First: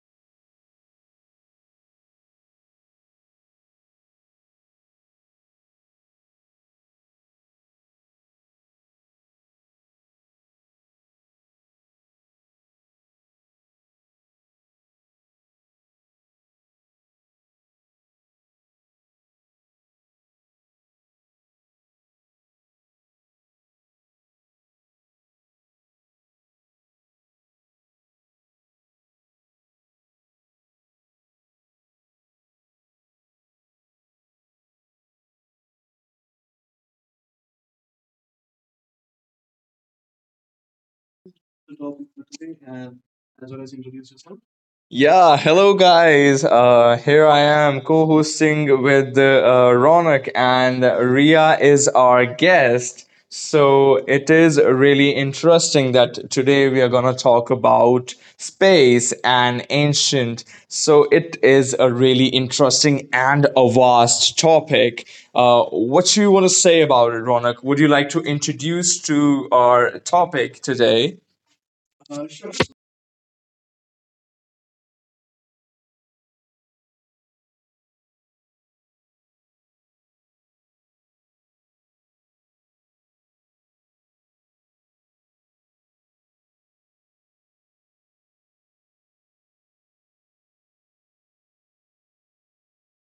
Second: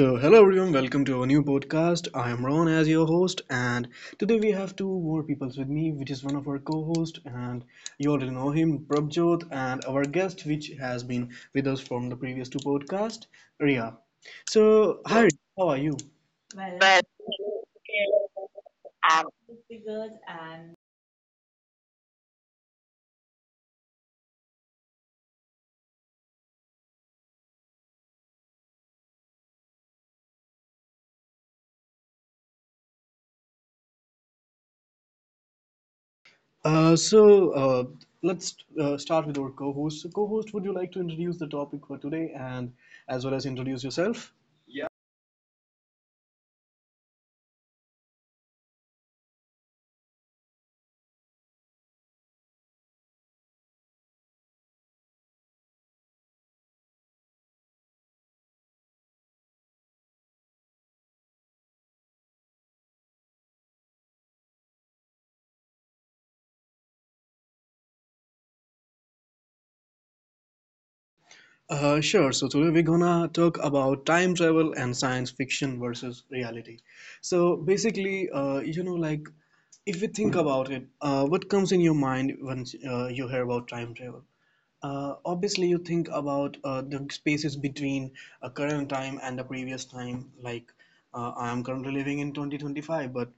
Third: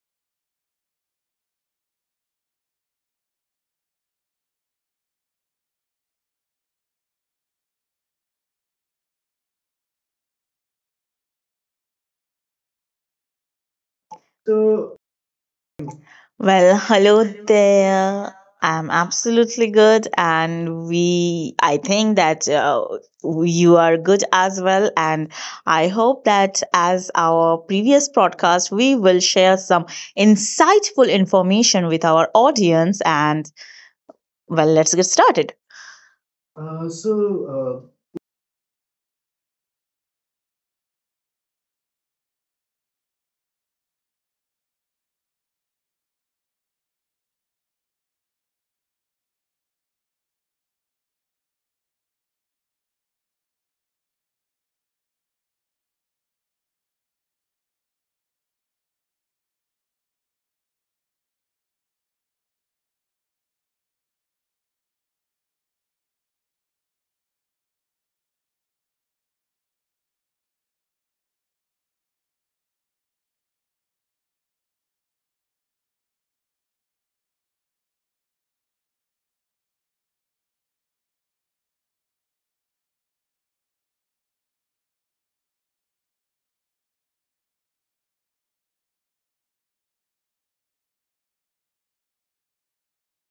So, hello everyone, welcome to our new podcast. I am Ron as your host, and today we have two more people with me, which is one of our co hosts, and you already know him, Prabjot, and our guest, which has been with us from the previous two podcasts, Ria. So, So, hi, Ria, how are you? Well, Well, hello there. I'm I'm absolutely good, good and and I think that you are good as well. And I hope that as our previous podcast, we will share some insightful information with our audience. And well, let's get started. uh, Uh, so so, uh, uh, let's start with our co host. So, co host, would you like to introduce the The topic for topic for today today and and as well as as well as introduce introduce yourself? yourself. Yeah, hello guys. Here I am co-hosting with Ronak, and Ria is our guest. So it is really interesting that today we are gonna talk about space and ancient. So it is a really interesting and a vast topic. Uh, what you want to say about it, Ronak? Would you like to introduce to our topic today? Sure. So today we're gonna talk about time travel and science fiction versus reality. So basically, you know, like if we think about it, what comes in your mind when you hear about time travel? Obviously, you think about the spaces between a current time and the previous time. Like I am currently living in 2025, but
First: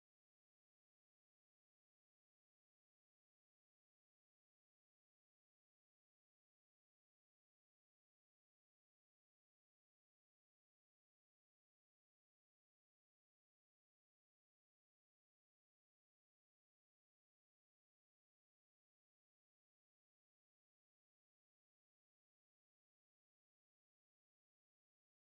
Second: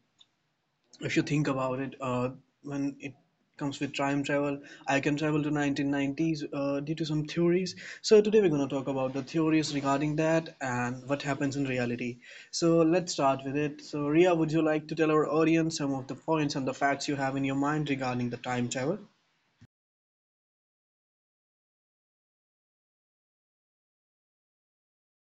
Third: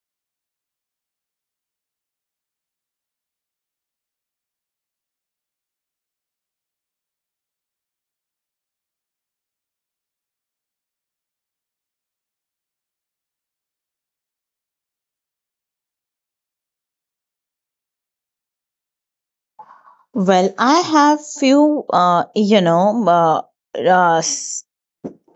if you think about it, when it comes with time travel, I can travel to 1990s due to some theories. So today we're going to talk about the theories regarding that and what happens in reality. So let's start with it. So Ria, would you like to tell our audience some of the points and the facts you have in your mind regarding the time travel? Well, I have few, uh,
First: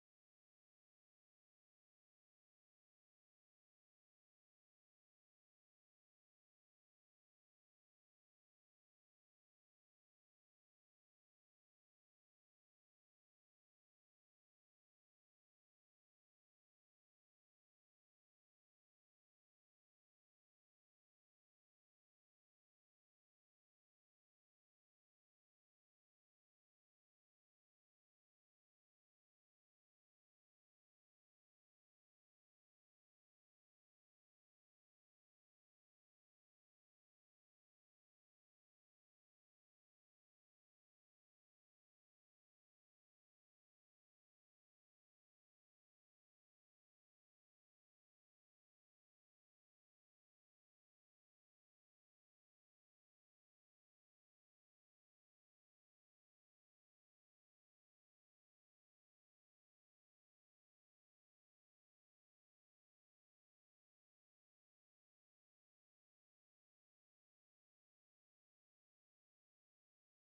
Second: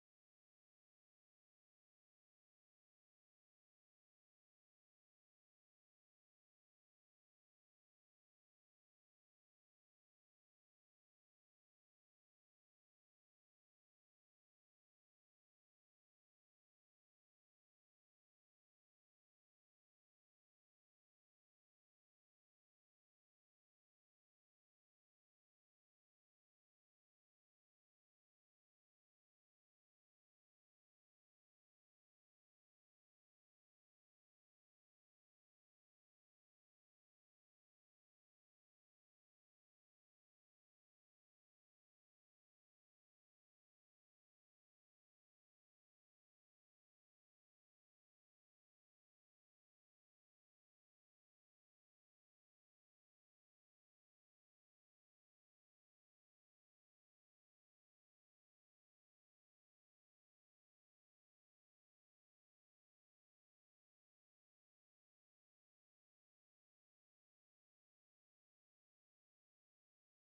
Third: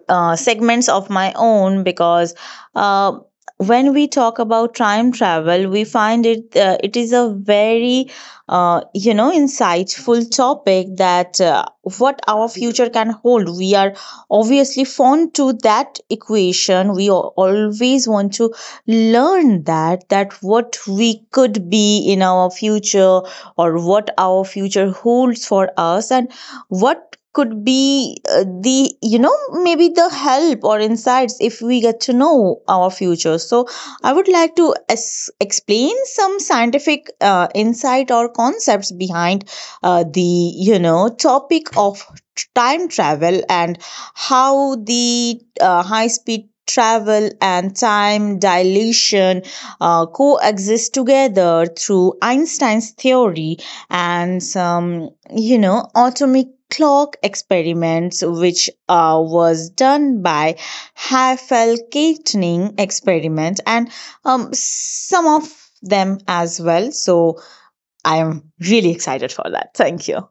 segments of my own because uh, when we talk about time travel we find it it is a very insightful topic that what our future can hold. We are obviously fond to that equation. We always want to learn that what we could be in our future or what our future holds for us, and what could be the you know maybe the help or insights if we get to know our future. So I would like to explain some scientific insight or concepts behind the you know topic of time travel, and how the high speed travel and time dilation coexist together through Einstein's theory, and some atomic clock experiments which was done by Hafele Keating experiment and some of them as well. So I am really excited for that. Thank you.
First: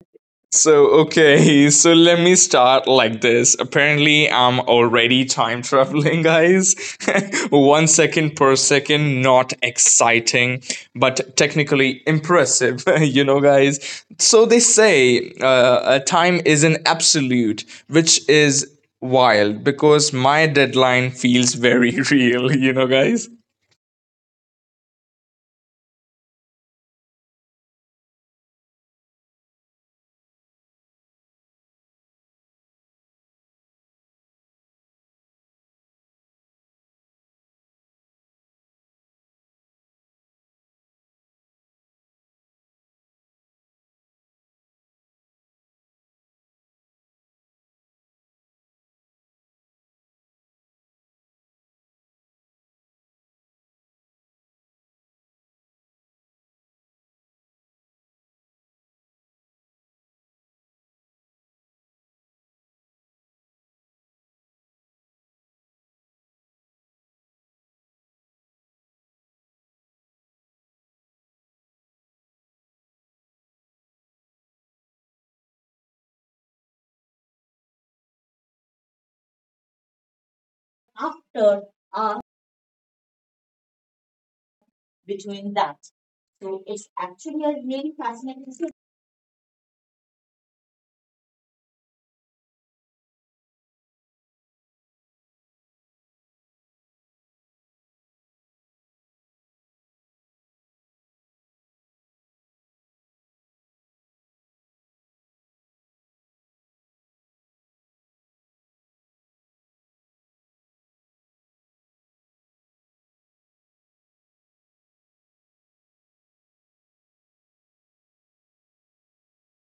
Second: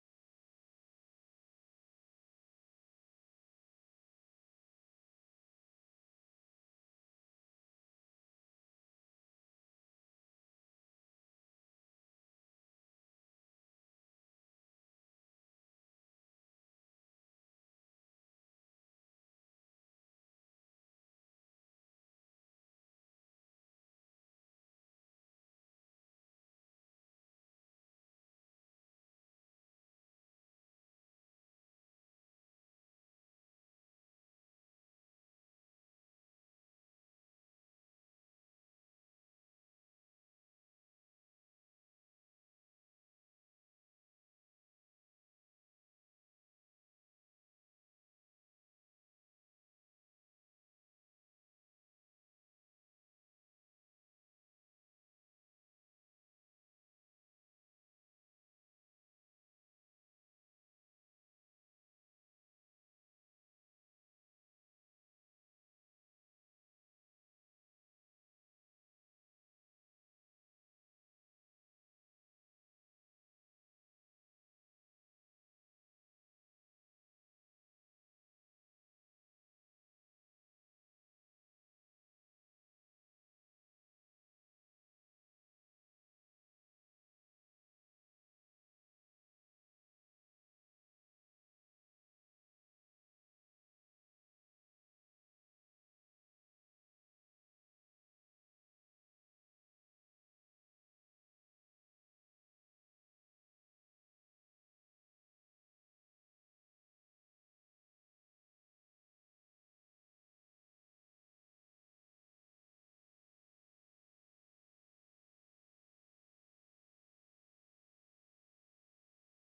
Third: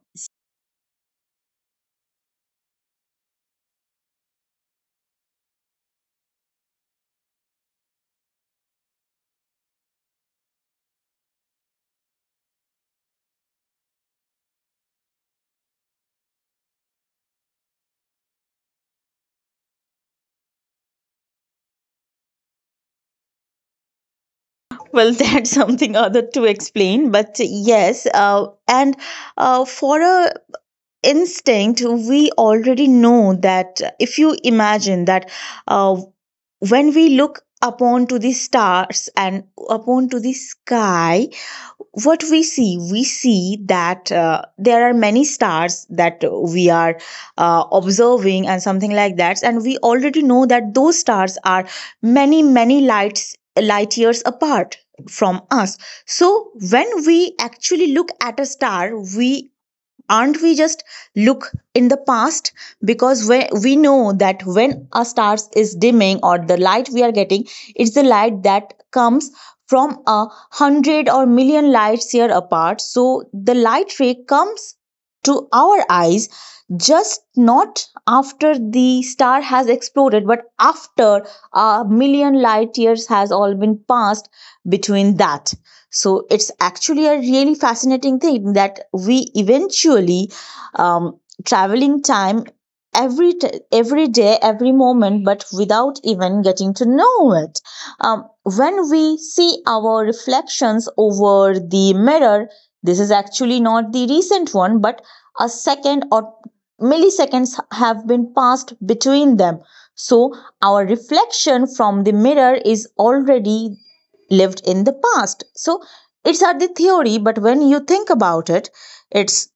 Okay, so let me start like this. Apparently, I'm already time traveling, guys. 1 second per second, not exciting, but technically impressive, you know, guys. So they say time is an absolute, which is wild because my deadline feels very real, you know, guys. Well, that's something other to explain, but yes and for a instinct, we already know that if you imagine that uh, when we look upon to the stars and upon to the sky, what we see, we see that there are many stars that we are observing and something like that. And we already know that those stars are many many light years apart from us. So when we actually look at a star, we aren't we just look in the past? Because we know that when a star is dimming, or the light we are getting, it's the light that comes from a hundred or million lights year apart. So the light ray comes to our eyes just not after the star has exploded, but after a million light years has all been passed between that. So it's actually a really fascinating thing that we eventually, um, traveling time every every day, every moment, but without even getting to know it. When we see our reflections over the mirror, this is actually not the recent one, but a second or milliseconds have been passed between them. So our reflection from the mirror is already lived in the past. So it's at the theory, but when you think about it, it's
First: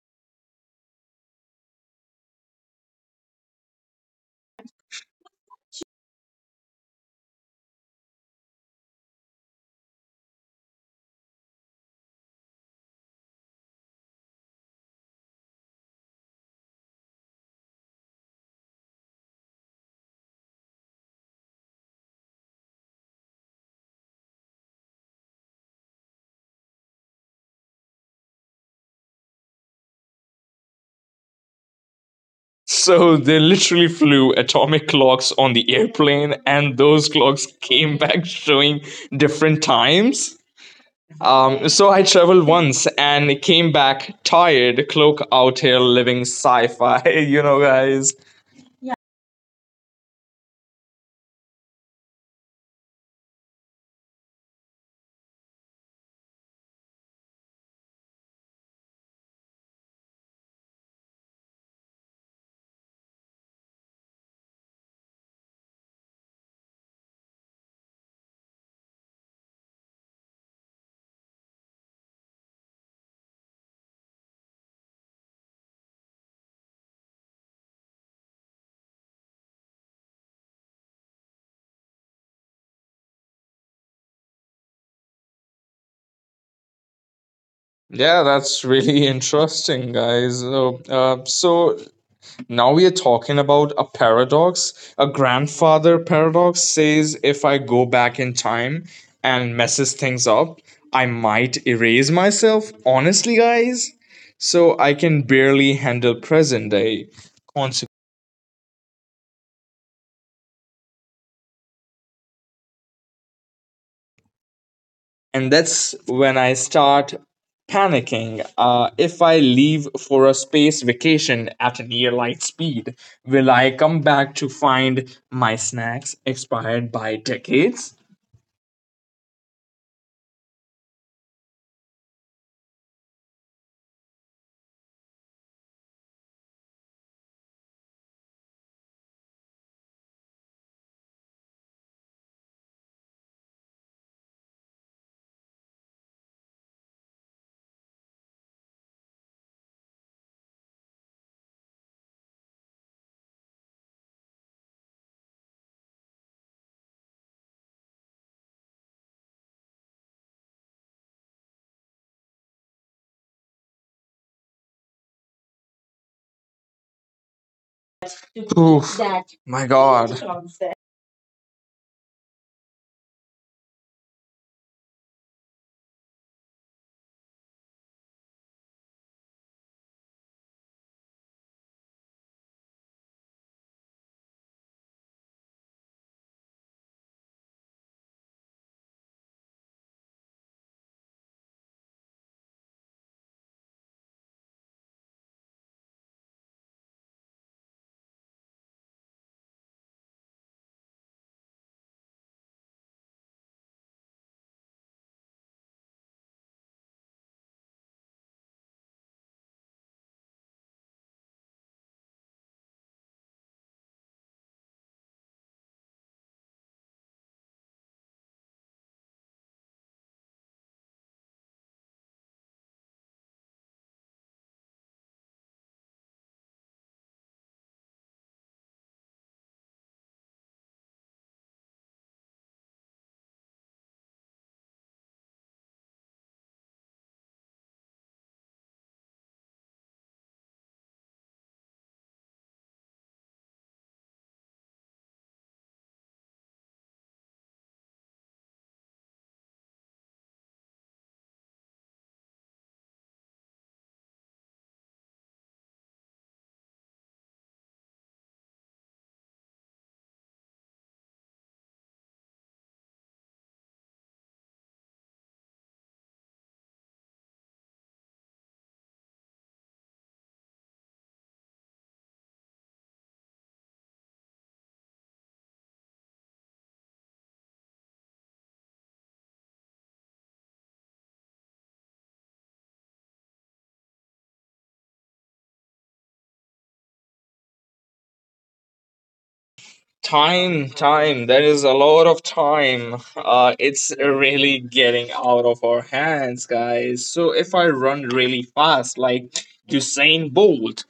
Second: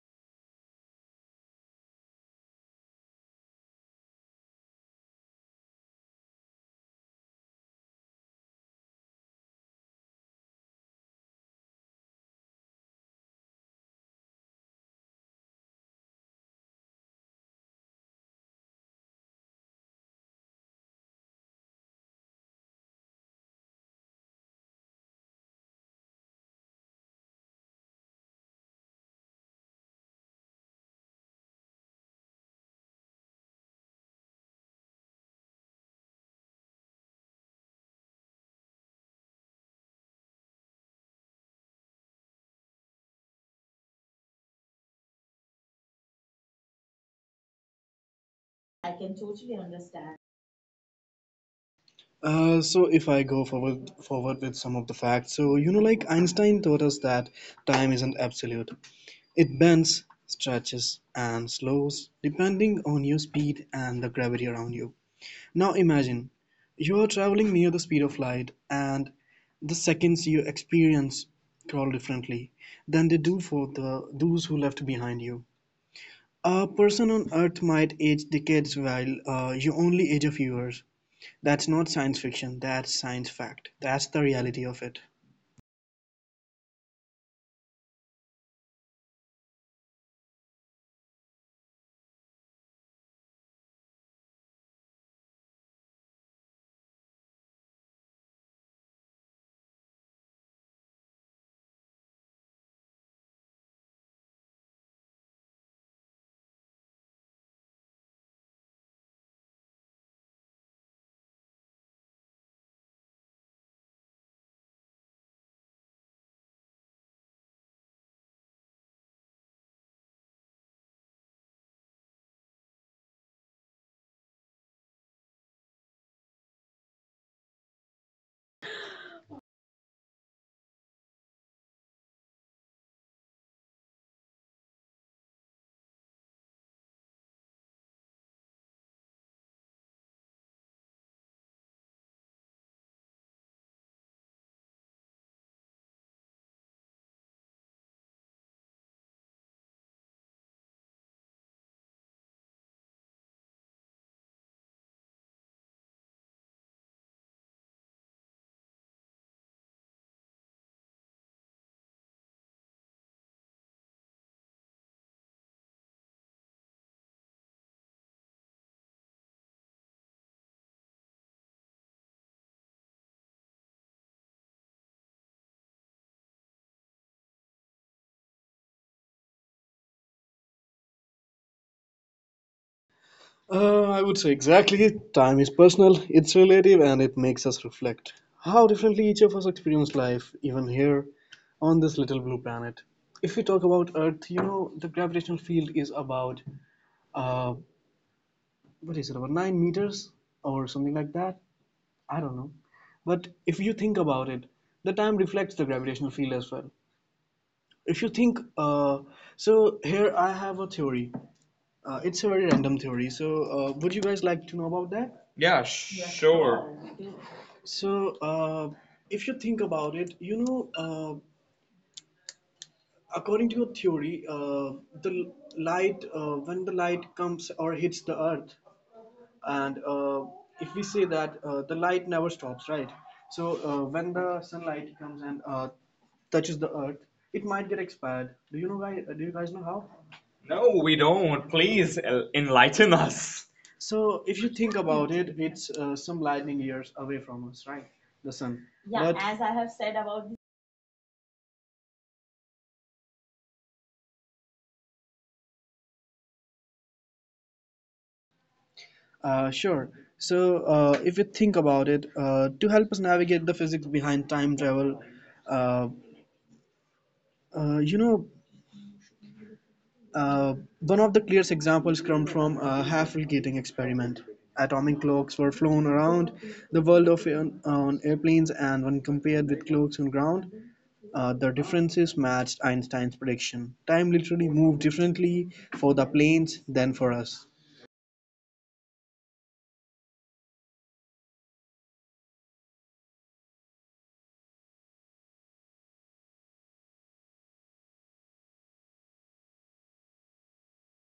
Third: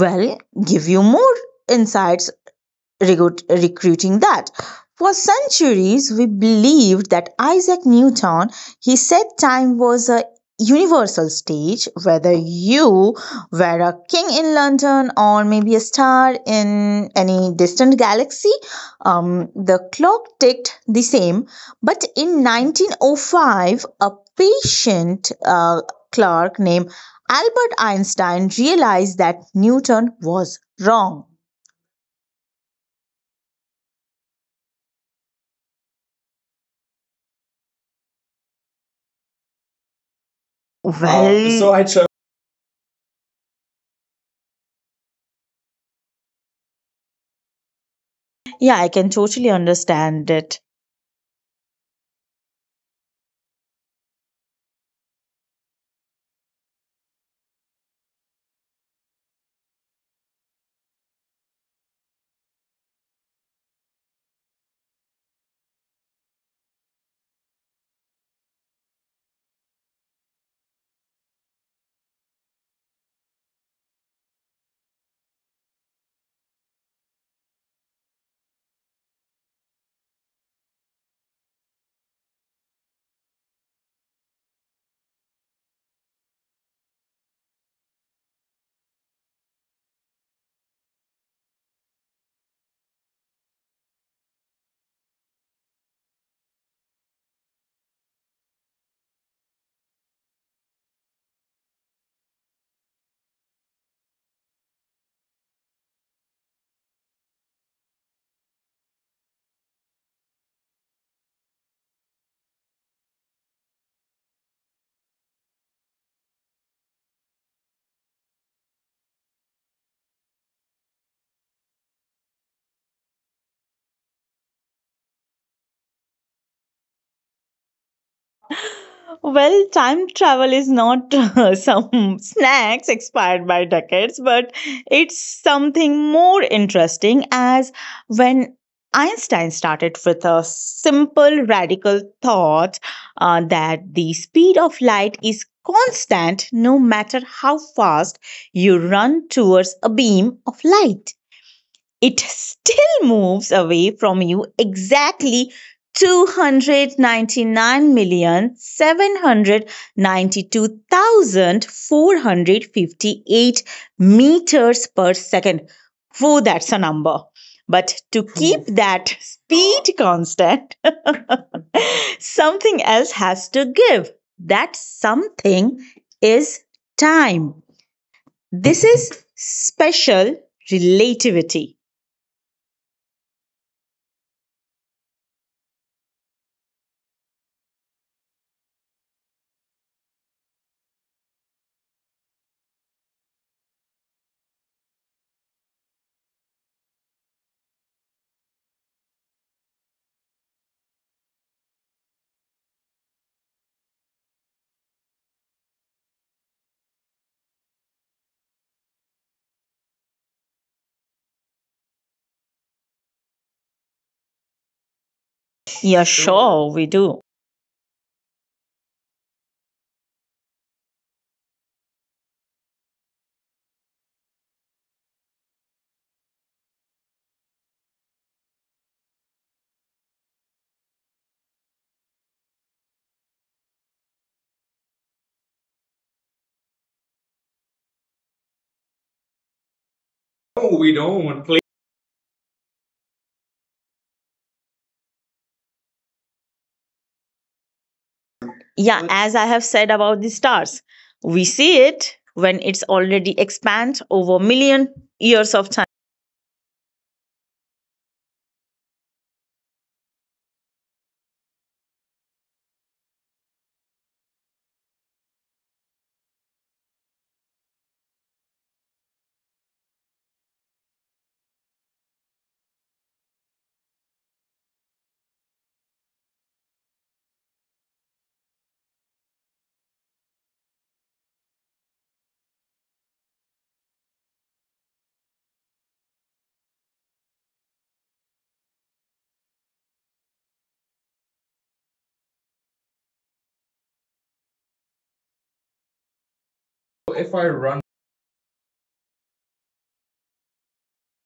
well, give you more insights recruiting that. For centuries, we believed that Isaac Newton, he said time was a universal stage, whether you were a king in London or maybe a star in any distant galaxy, the clock ticked the same. But in 1905, a patient clerk named Albert Einstein realized that Newton was wrong. So they literally flew atomic clocks on the airplane, and those clocks came back showing different times. Uh, Well, uh, so I So I ch- traveled once and came back tired, cloak out here living sci fi, you know, guys. Yeah, I I can can totally totally understand. understand it. So if I go forward with some of the facts, so you know, like Einstein taught us that time isn't absolute. It bends, stretches, and slows depending on your speed and the gravity around you. Now imagine you are traveling near the speed of light, and the seconds you experience crawl differently than they do for the those who left behind you. A person on Earth might age decades while you only age a few years. That's not science fiction, that's science fact. That's the reality of it. Yeah, that's really interesting, guys. So now we are talking about a paradox. A grandfather paradox says if I go back in time and messes things up, I might erase myself. Honestly, guys, so I can barely handle present day consequences. And that's when I start panicking. If I leave for a space vacation at near light speed, will I come back to find my snacks expired by decades? Well, time travel is not some snacks expired by decades, but it's something more interesting as when Einstein started with a simple radical thought that the speed of light is constant, no matter how fast you run towards a beam of light. It still moves away from you exactly 299,792,458 meters per second. Whoa, that's a number. But to keep Oof, that that my speed god. constant, something else has to give. That something is time. This is special relativity. I would say exactly. Time is personal, it's relative, and it makes us reflect how differently each of us experience life, even here on this little blue planet. If we talk about Earth, you know, the gravitational field is about, uh, what is it, about 9 meters or something like that? I don't know. But if you think about it, the time reflects the gravitational field as well if you think so here I have a theory, it's a very random theory, so would you guys like to know about that? Yeah, Yeah, sure, sure. we do. So uh, if you think about it, you know, uh, according to your theory, the l- light, when the light comes or hits the earth, and if we say that the light never stops, right? So when the sunlight comes and touches the earth, it might get expired. Do you know guys, do you guys know how? No, No, we we don't. don't. Please. Please enlighten us. So if you think about it, it's some lightning years away from us, right? The sun. Yeah, Yeah, but as as I I have have said said about about the the. stars, we see it when it's already expands over million years of time. Sure. So, if you think about it, to help us navigate the physics behind time travel, uh, uh, you know, one of the clearest examples comes from a Hafele-Keating experiment. Atomic clocks were flown around the world on airplanes, and when compared with clocks on ground, the differences matched Einstein's prediction. Time literally moved differently for the planes than for us. Time. There is a lot of time. It's really getting out of our hands, If guys. I So run if I run really fast, like Usain Bolt,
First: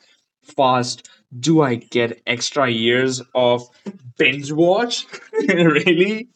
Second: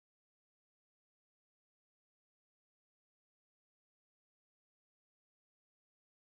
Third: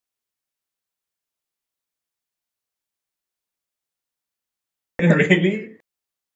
fast, do I get extra years of binge watch? really. Really?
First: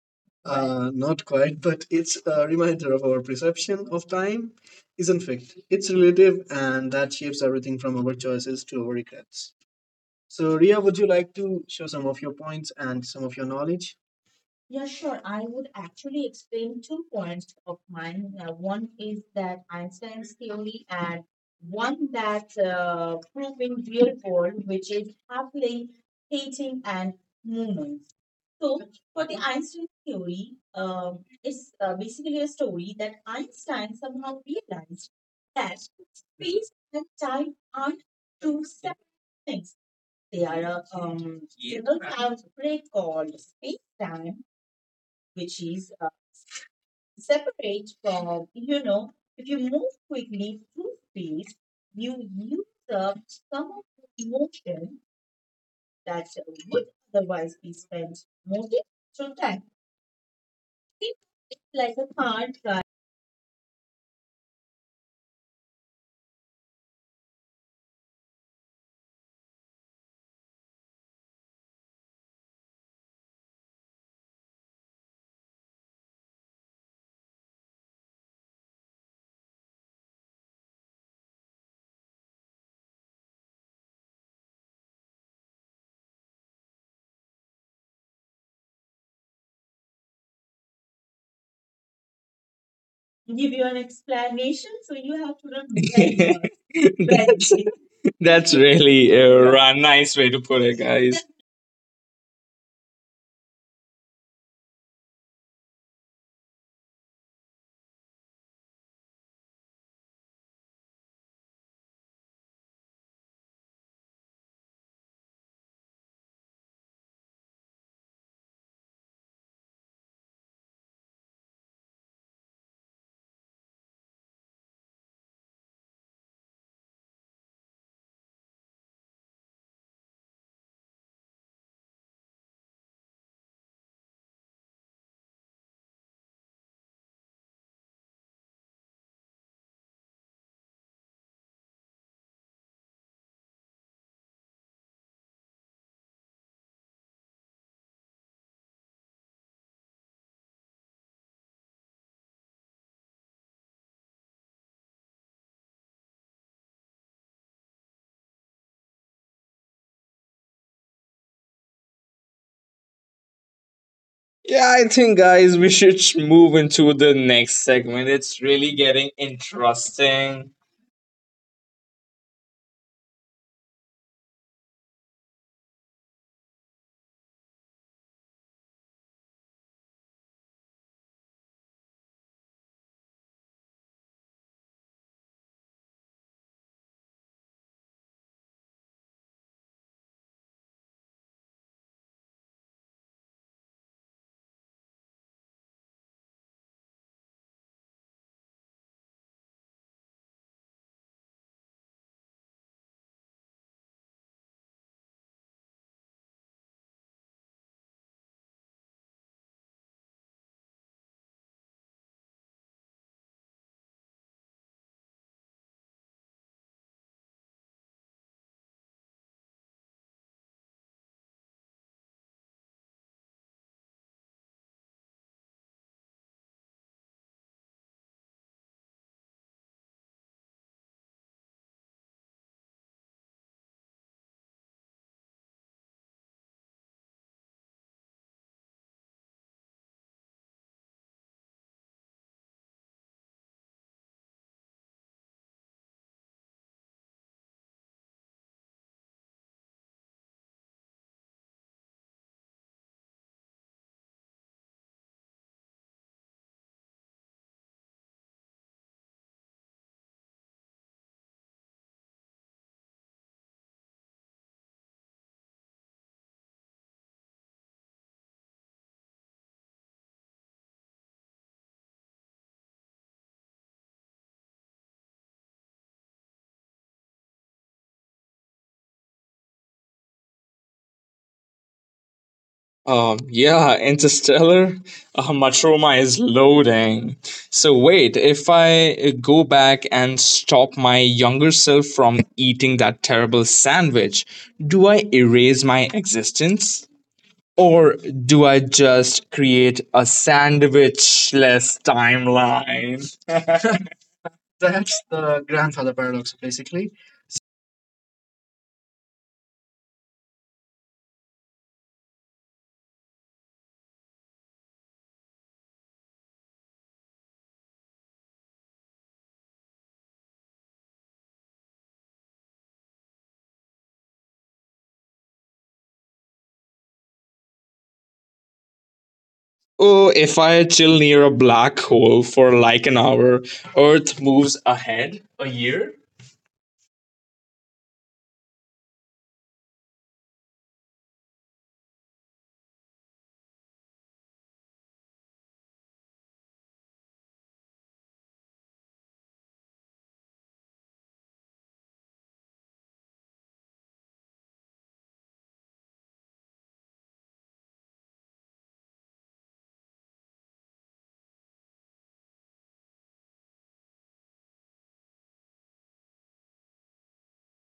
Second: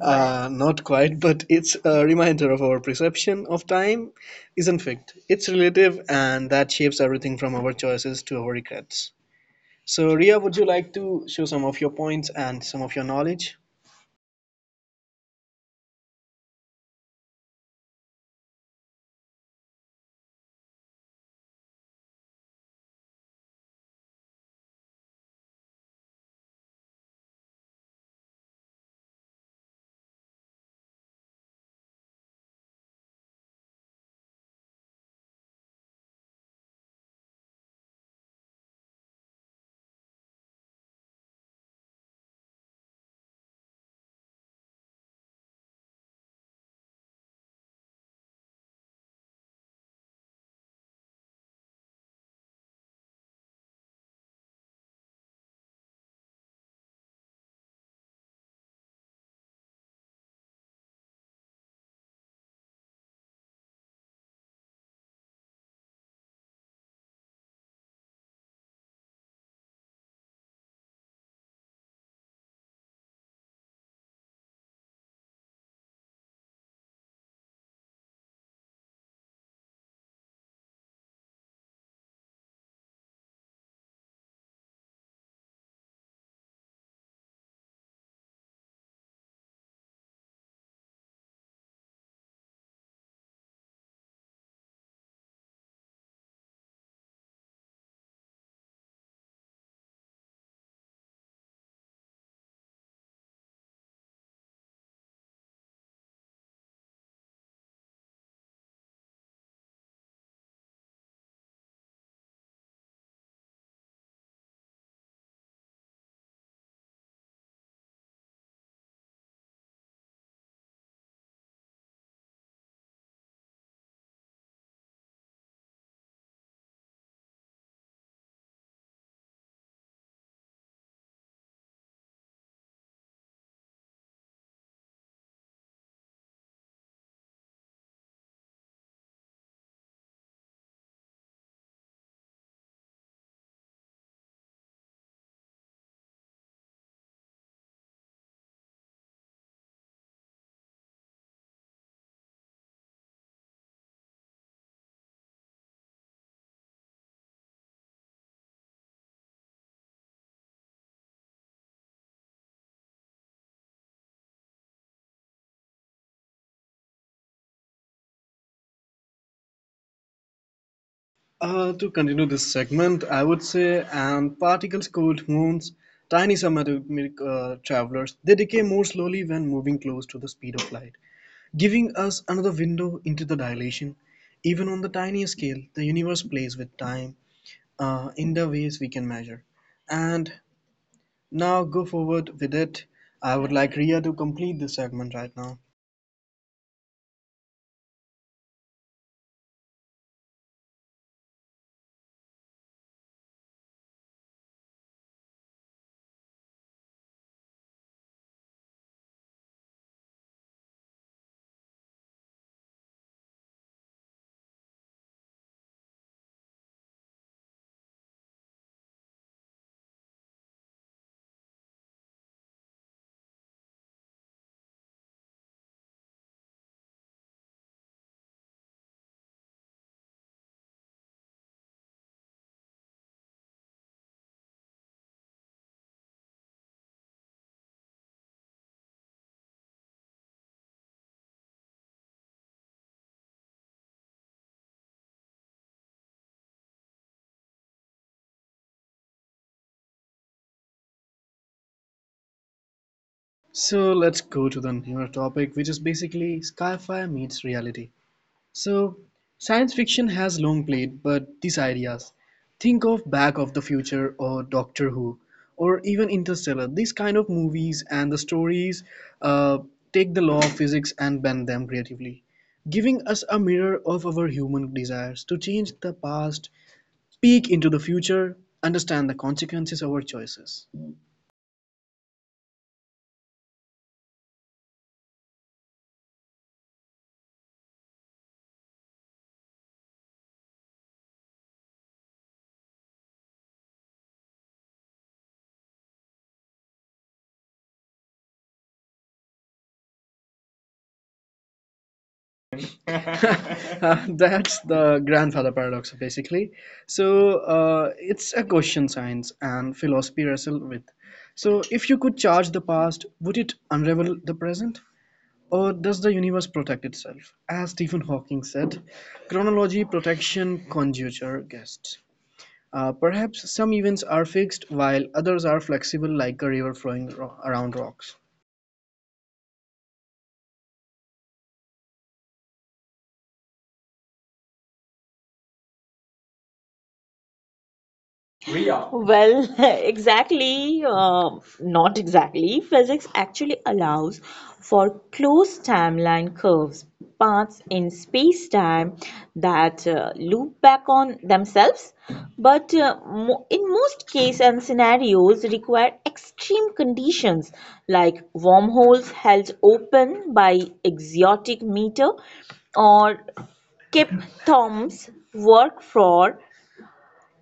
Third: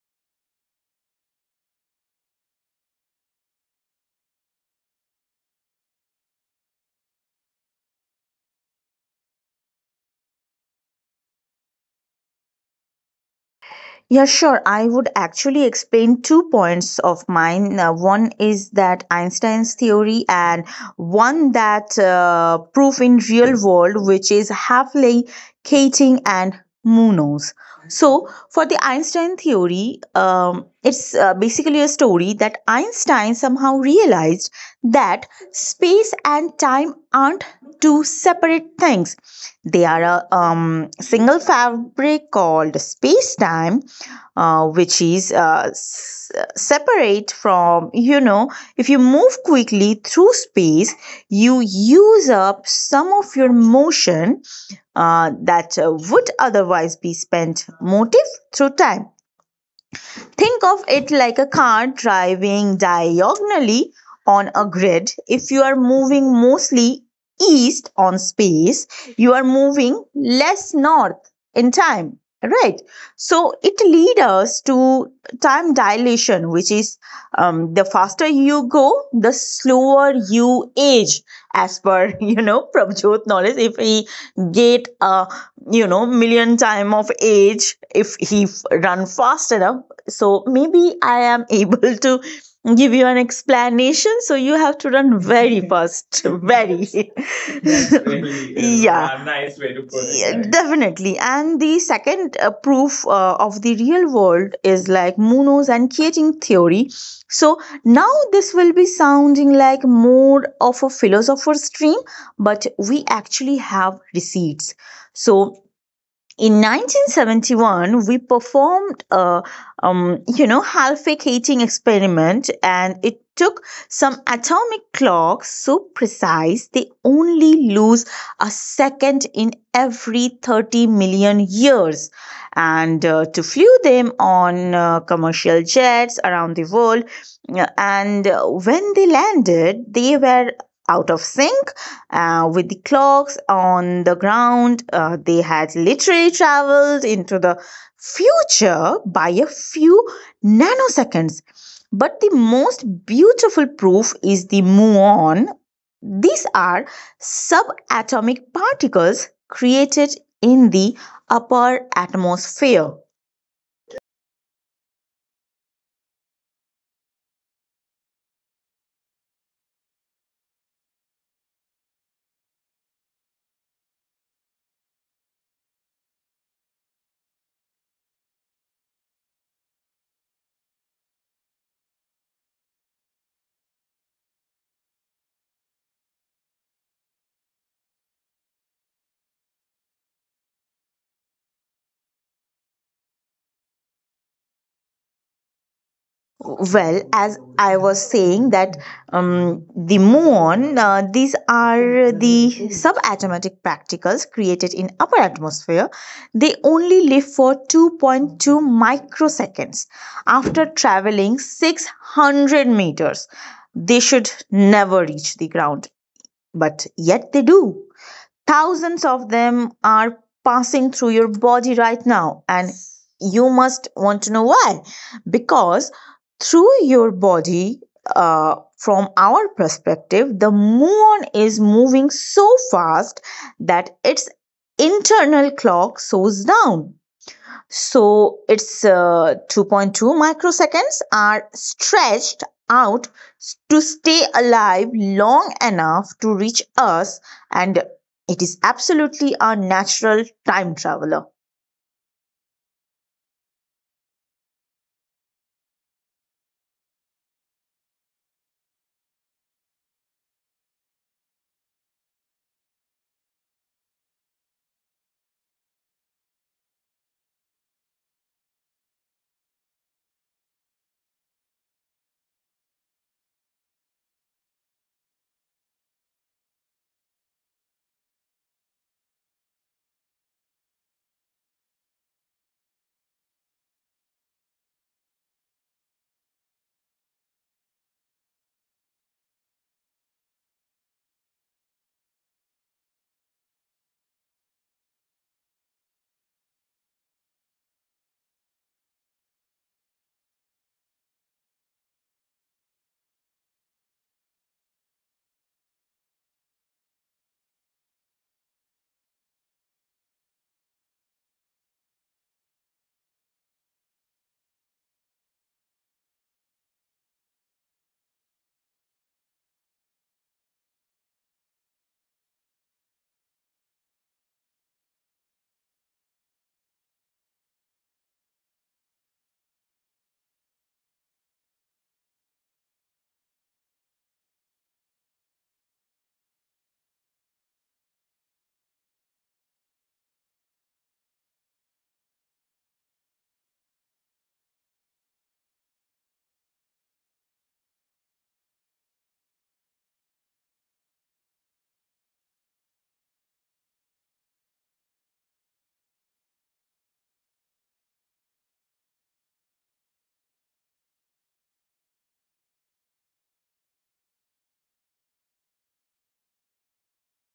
Not quite, Not but quite, it's but a it's a reminder of our reminder of our perception of perception of time time isn't fixed. isn't It's fixed. It's relative, relative, and that and shapes that everything shapes from our everything from our choices to our choices to our regrets. regrets. So, Ria, would So, you Ria, like would you to like show to some of show your some of points your and points some of your and some of your knowledge? knowledge? Yeah, sure. I would actually explain two points of mine. One is that Einstein's theory, and one that proof in real world, which is Havley, Keating, and Munoz. So, for the Einstein theory, it's basically a story that Einstein somehow realized that space and time aren't two separate things. They are a There are single you don't have a fabric called outbreak space called space time, time. uh, which is uh, s- separate from, you know, if you move quickly through space, you use up some of your motion that would otherwise be spent motive through time. Think of it like a car driving diagonally on a grid. If you are moving mostly east on space, you are moving less north in time. Right. So it leads us to time dilation, which is the faster you go, the slower you age. As per, you know, Prabhjot knowledge, if he get a, you know, million time of age, if he run fast enough, so maybe I am able to give you an Give you an explanation. So explanation, you so have you to have to run very run. fast, very. That's That's that's very really a yeah, a nice way to nice put way to it. put Yeah, it, right? guys. Definitely. And the second proof of the real world is like Munoz and Keating theory. So now this will be sounding like more of a philosopher's dream, but we actually have receipts. So in 1971 we performed a half-wake heating experiment, and it took some atomic clocks so precise they only lose a second in every 30 million years, and to flew them on commercial jets around the world. And When they landed they were out of sync with the clocks on the ground. They had literally traveled into the future by a few nanoseconds. But the most beautiful proof is the muon. These are subatomic particles created in the upper atmosphere. Yeah, I think, guys, we should move into the next segment. It's really getting interesting. To continue this segment, I would say, and particles called moons, tiny subatomic travelers, they decay more slowly when moving close to the speed of light, giving us another window into the dilation. Even on the tiniest scale, the universe plays with time in the ways we can measure. And now go forward with it. I would like Ria to complete this segment right now. Well, as I was saying that um, the muon, these are the subatomic particles created in upper atmosphere. They only live for 2.2 microseconds. After traveling 600 meters, they should never reach the ground, but yet they do. Thousands of them are passing through your body right now, and you must want to know why. Because through your body, from our perspective, the moon is moving so fast that its internal clock slows down. So it's 2.2 microseconds are stretched out to stay alive long enough to reach us, and it is absolutely a natural time traveler. So let's go to the newer topic, which is basically sci-fi meets reality. So science fiction has long played, but these ideas, think of Back of the Future or Doctor Who, or even Interstellar. These kind of movies and the stories uh, take the law of physics and bend them creatively, giving us a mirror of our human desires to change the past, peek into the future, understand the consequences of our choices. Yeah, Interstellar, my trauma is loading. So, wait, if I go back and stop my younger self from eating that terrible sandwich, do I erase my existence? Or do I just create a sandwich-less timeline? That's the That's the grandfather grandfather paradox, paradox, basically. basically. So it's a question science and philosophy wrestle with. So if you could charge the past, would it unravel the present? Or does the universe protect itself? As Stephen Hawking said, chronology, protection, conjecture, guests. Perhaps some events are fixed while others are flexible like a river flowing around rocks. Oh, if I chill near a black hole for like an hour, Earth moves ahead a year? Ria, well, exactly, not exactly. Physics actually allows for closed timeline curves, paths in space-time that loop back on themselves, but mo in most cases and scenarios require extreme conditions like wormholes held open by exotic matter or Kip Thom's work for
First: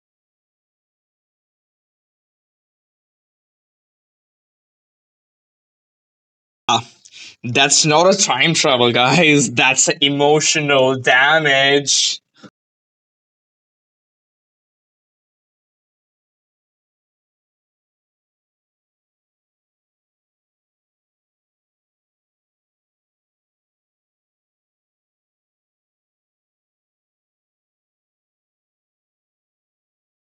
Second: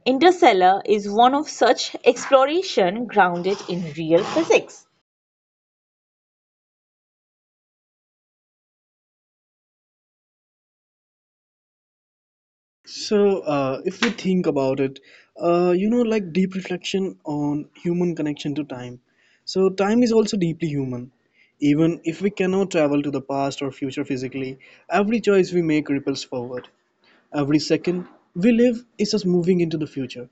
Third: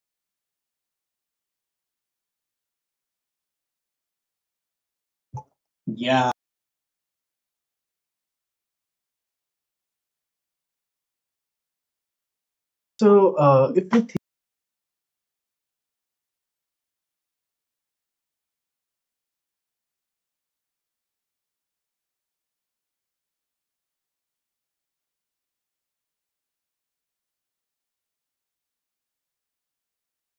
Interstellar is one of such exploration grounded in real physics. Ah, that's not a time travel, guys. That's emotional damage. So, So, if if we we think about it, you know, like deep reflection on human connection to time. So, time is also deeply human. Even if we cannot travel to the past or future physically, every choice we make ripples forward. Every second we live is us moving into the future.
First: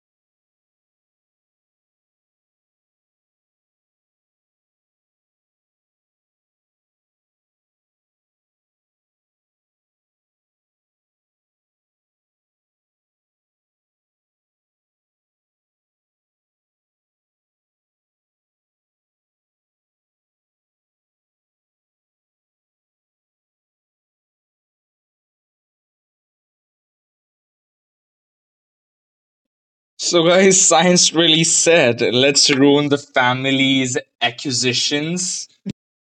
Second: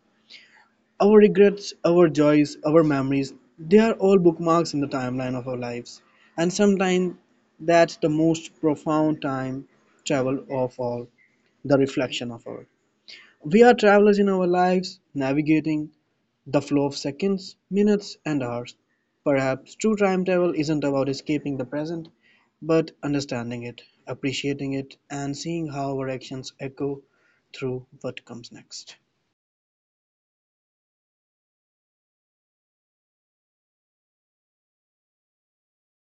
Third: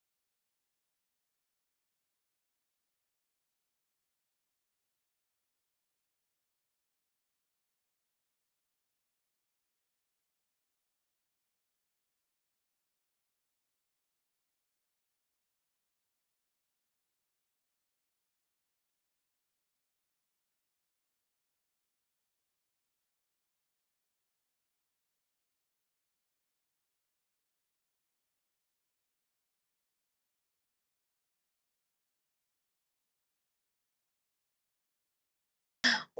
Our regrets, our joys, our memories, they are all bookmarks in the timeline of our lives. And sometimes that's the most profound time travel of all, the reflection of all. We are travelers in our lives, navigating the flow of seconds, minutes, and hours. Perhaps true time travel isn't about escaping the present, but understanding it, appreciating it, and seeing how our actions echo through what comes next. So, guys, science really said, let's ruin the family's acquisitions.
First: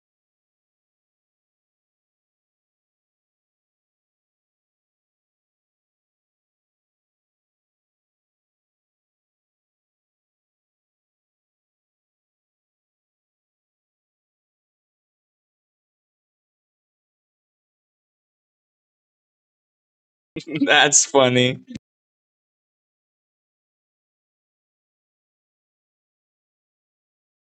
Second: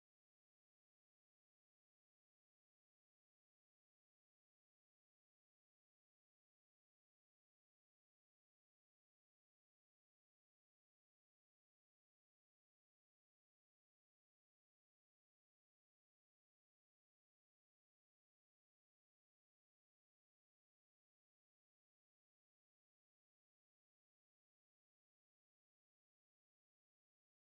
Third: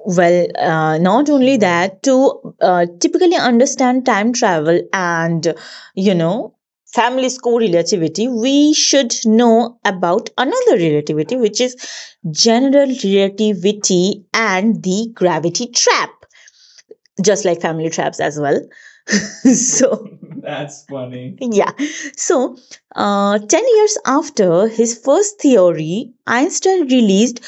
Well, not only that, to typically understand time travel and, you know, family's core relativity, we should know about another relativity, which is general relativity and the gravity trap, just like family traps as well. So that's That's funny. funny. Yeah. So 10 years after his first theory, Einstein released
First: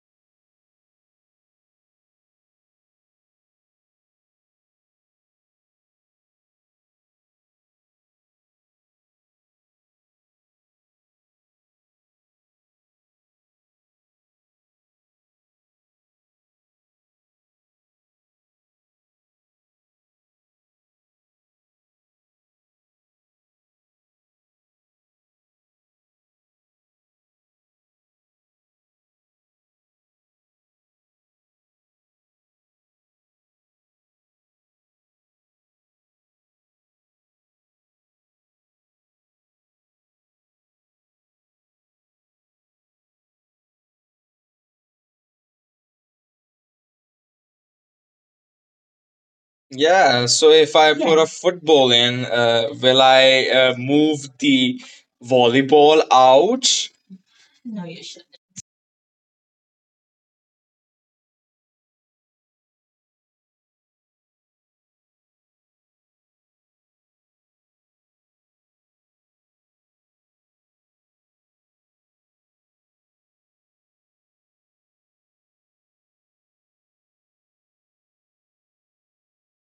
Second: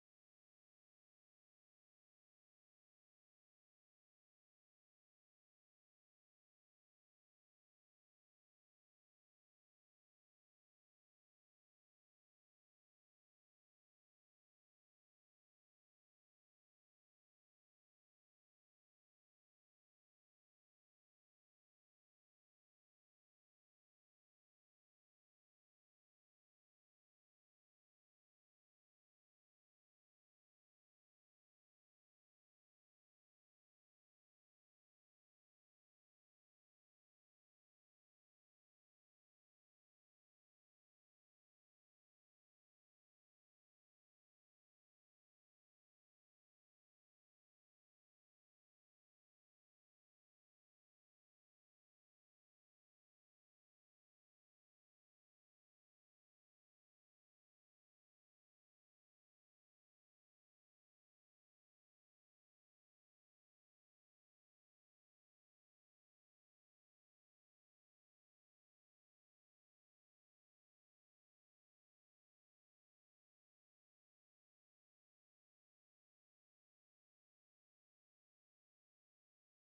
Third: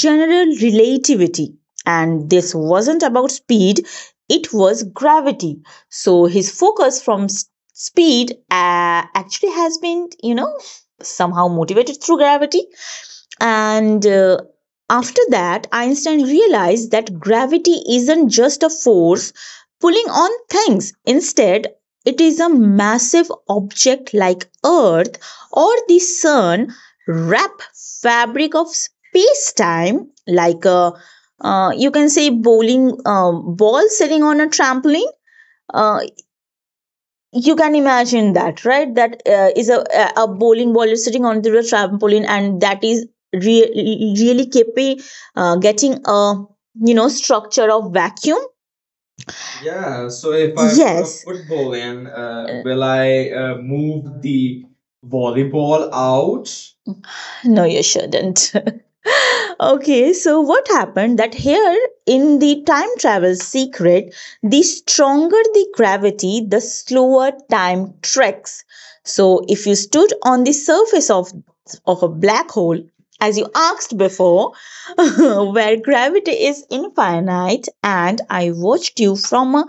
general relativity, and this wasn't about speed, it was gravity. So his focus from speed actually has been, you know, somehow motivated through gravity. And after that, Einstein realized that gravity isn't just a force pulling on things. Instead, it is a massive object like Earth or the Sun wrap fabric of space time like a, you can say bowling ball sitting on a trampoline. Uh, you can imagine that, right? That is a bowling ball is sitting on the trampoline, and that is really keeping getting a, you know, structure of vacuum. Yeah, Yeah, so so if if I I put a put a yes football football in, in, will will I I move move the the volleyball volleyball out? out? No, you shouldn't. Okay, so what happened that here in the time travel secret, the stronger the gravity, the slower time treks. So if you stood on the surface of a black hole, as you asked before, where gravity is infinite, and I watched you from a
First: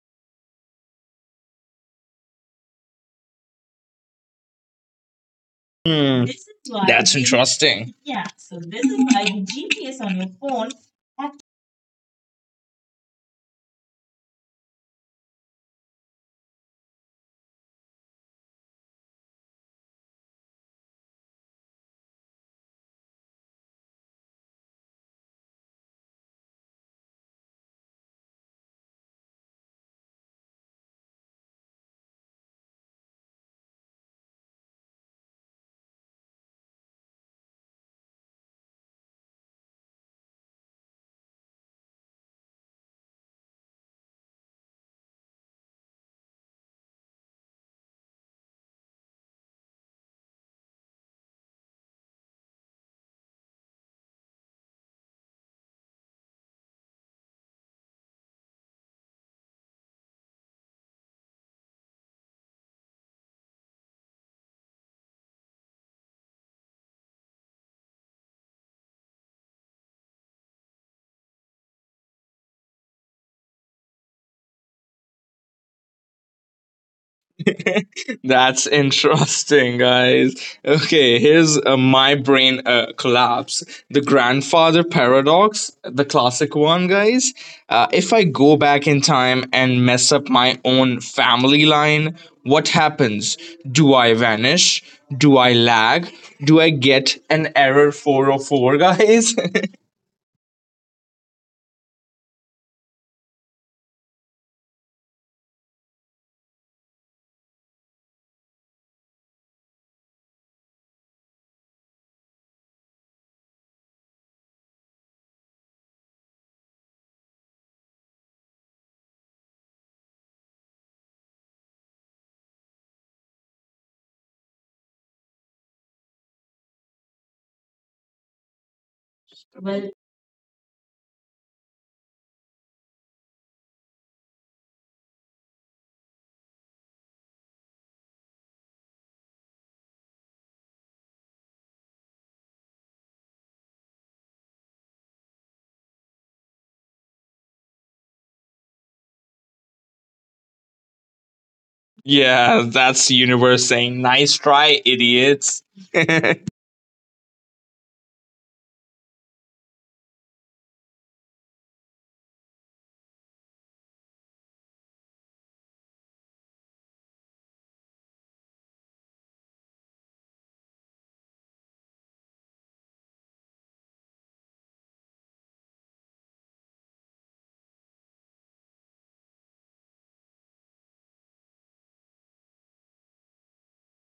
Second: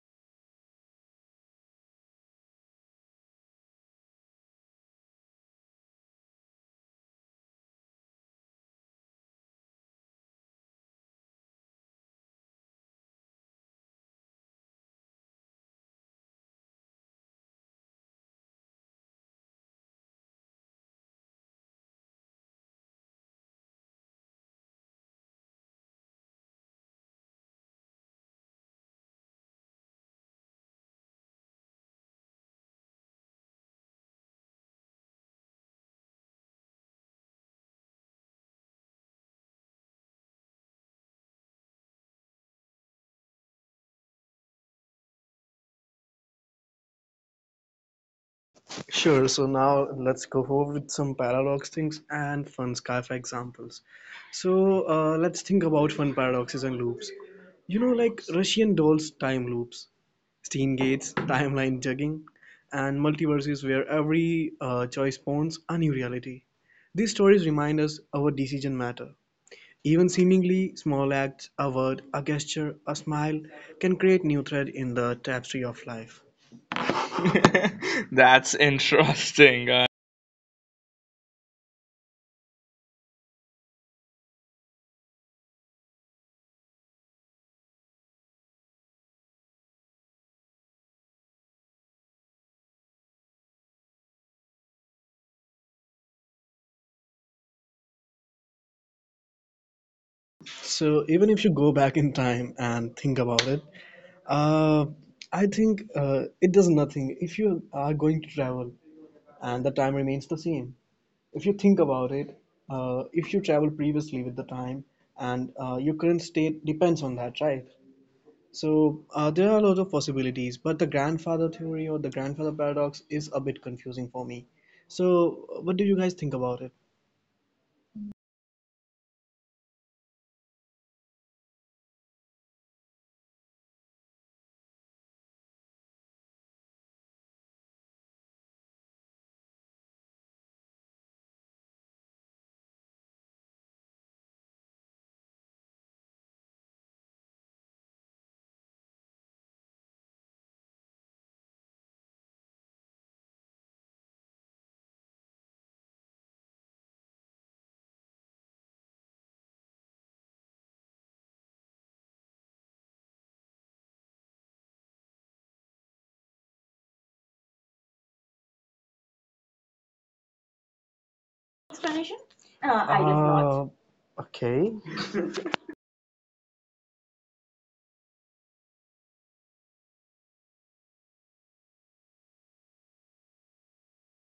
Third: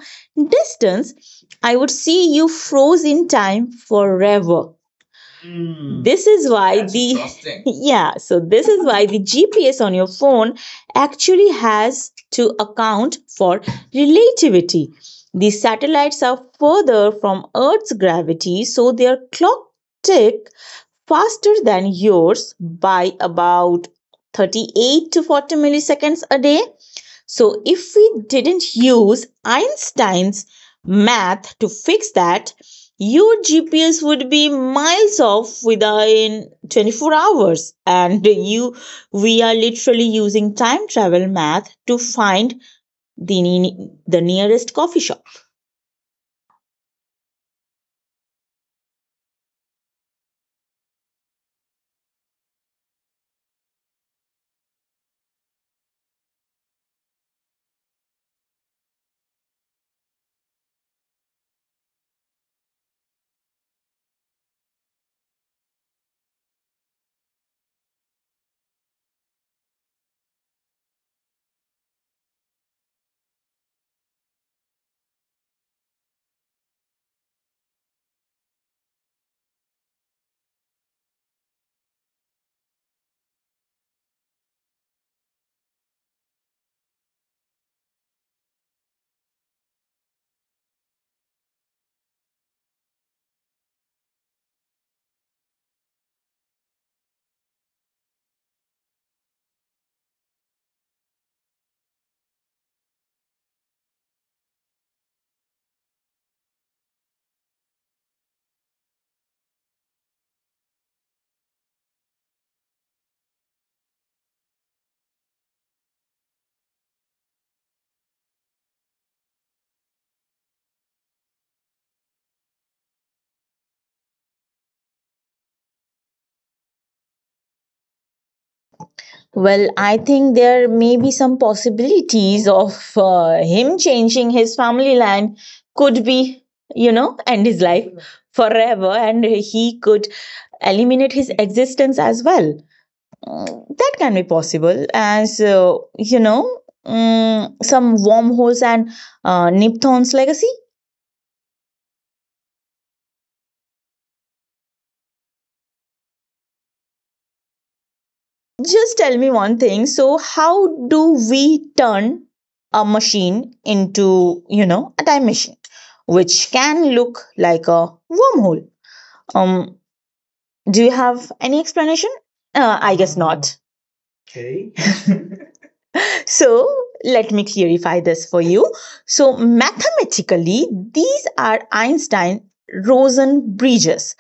distance, I would see you froze in time forever. Mm. Hmm. This is why that's the That's exhausting. interesting. Yeah, so this is why the GPS on your phone actually has to account for relativity. The satellites are further from Earth's gravity, so their clock tick faster than yours by about 38 to 40 milliseconds a day. So, if we didn't use Einstein's math to fix that, your GPS would be miles off within 24 hours. And you, we are literally using time travel math to find the nearest coffee shop. Sure. So now let's go over with some paradox things and fun sci-fi examples. So let's think about fun paradoxes and loops. You know, like Russian dolls time loops, Stein gates, timeline jugging, and multiverses where every choice spawns a new reality. These stories remind us our decision matter. Even seemingly small acts, a word, a gesture, a smile can create new thread in the tapestry of life. That's That's interesting, interesting. guys. Okay, here's my brain collapse. The grandfather paradox, the classic one, guys. If I go back in time and mess up my own family line, what happens? Do I vanish? Do I lag? Do I get an error 404, guys? So even if you go back in time and think about it, uh, I think it does nothing. If you are going to travel and the time remains the same, if you think about it, if you travel previously with the time and your current state depends on that, right? So there are a lot of possibilities, but the grandfather theory or the grandfather paradox is a bit confusing for me. So what do you guys think about it? Well, I think there may be some possibilities of him changing his family line, could be, you know, end his life forever, and he could eliminate his existence as well. Mm, that can be possible as some wormholes and Nipton's legacy. Yeah, that's the universe saying, nice try, idiots. Just tell me one thing. So, how do we turn a machine into, you know, a time machine, which can look like a wormhole? Um, do you have any explanation? I I guess guess not. not. Okay. Okay. So let me clarify this for you. So mathematically, these are Einstein Rosen bridges.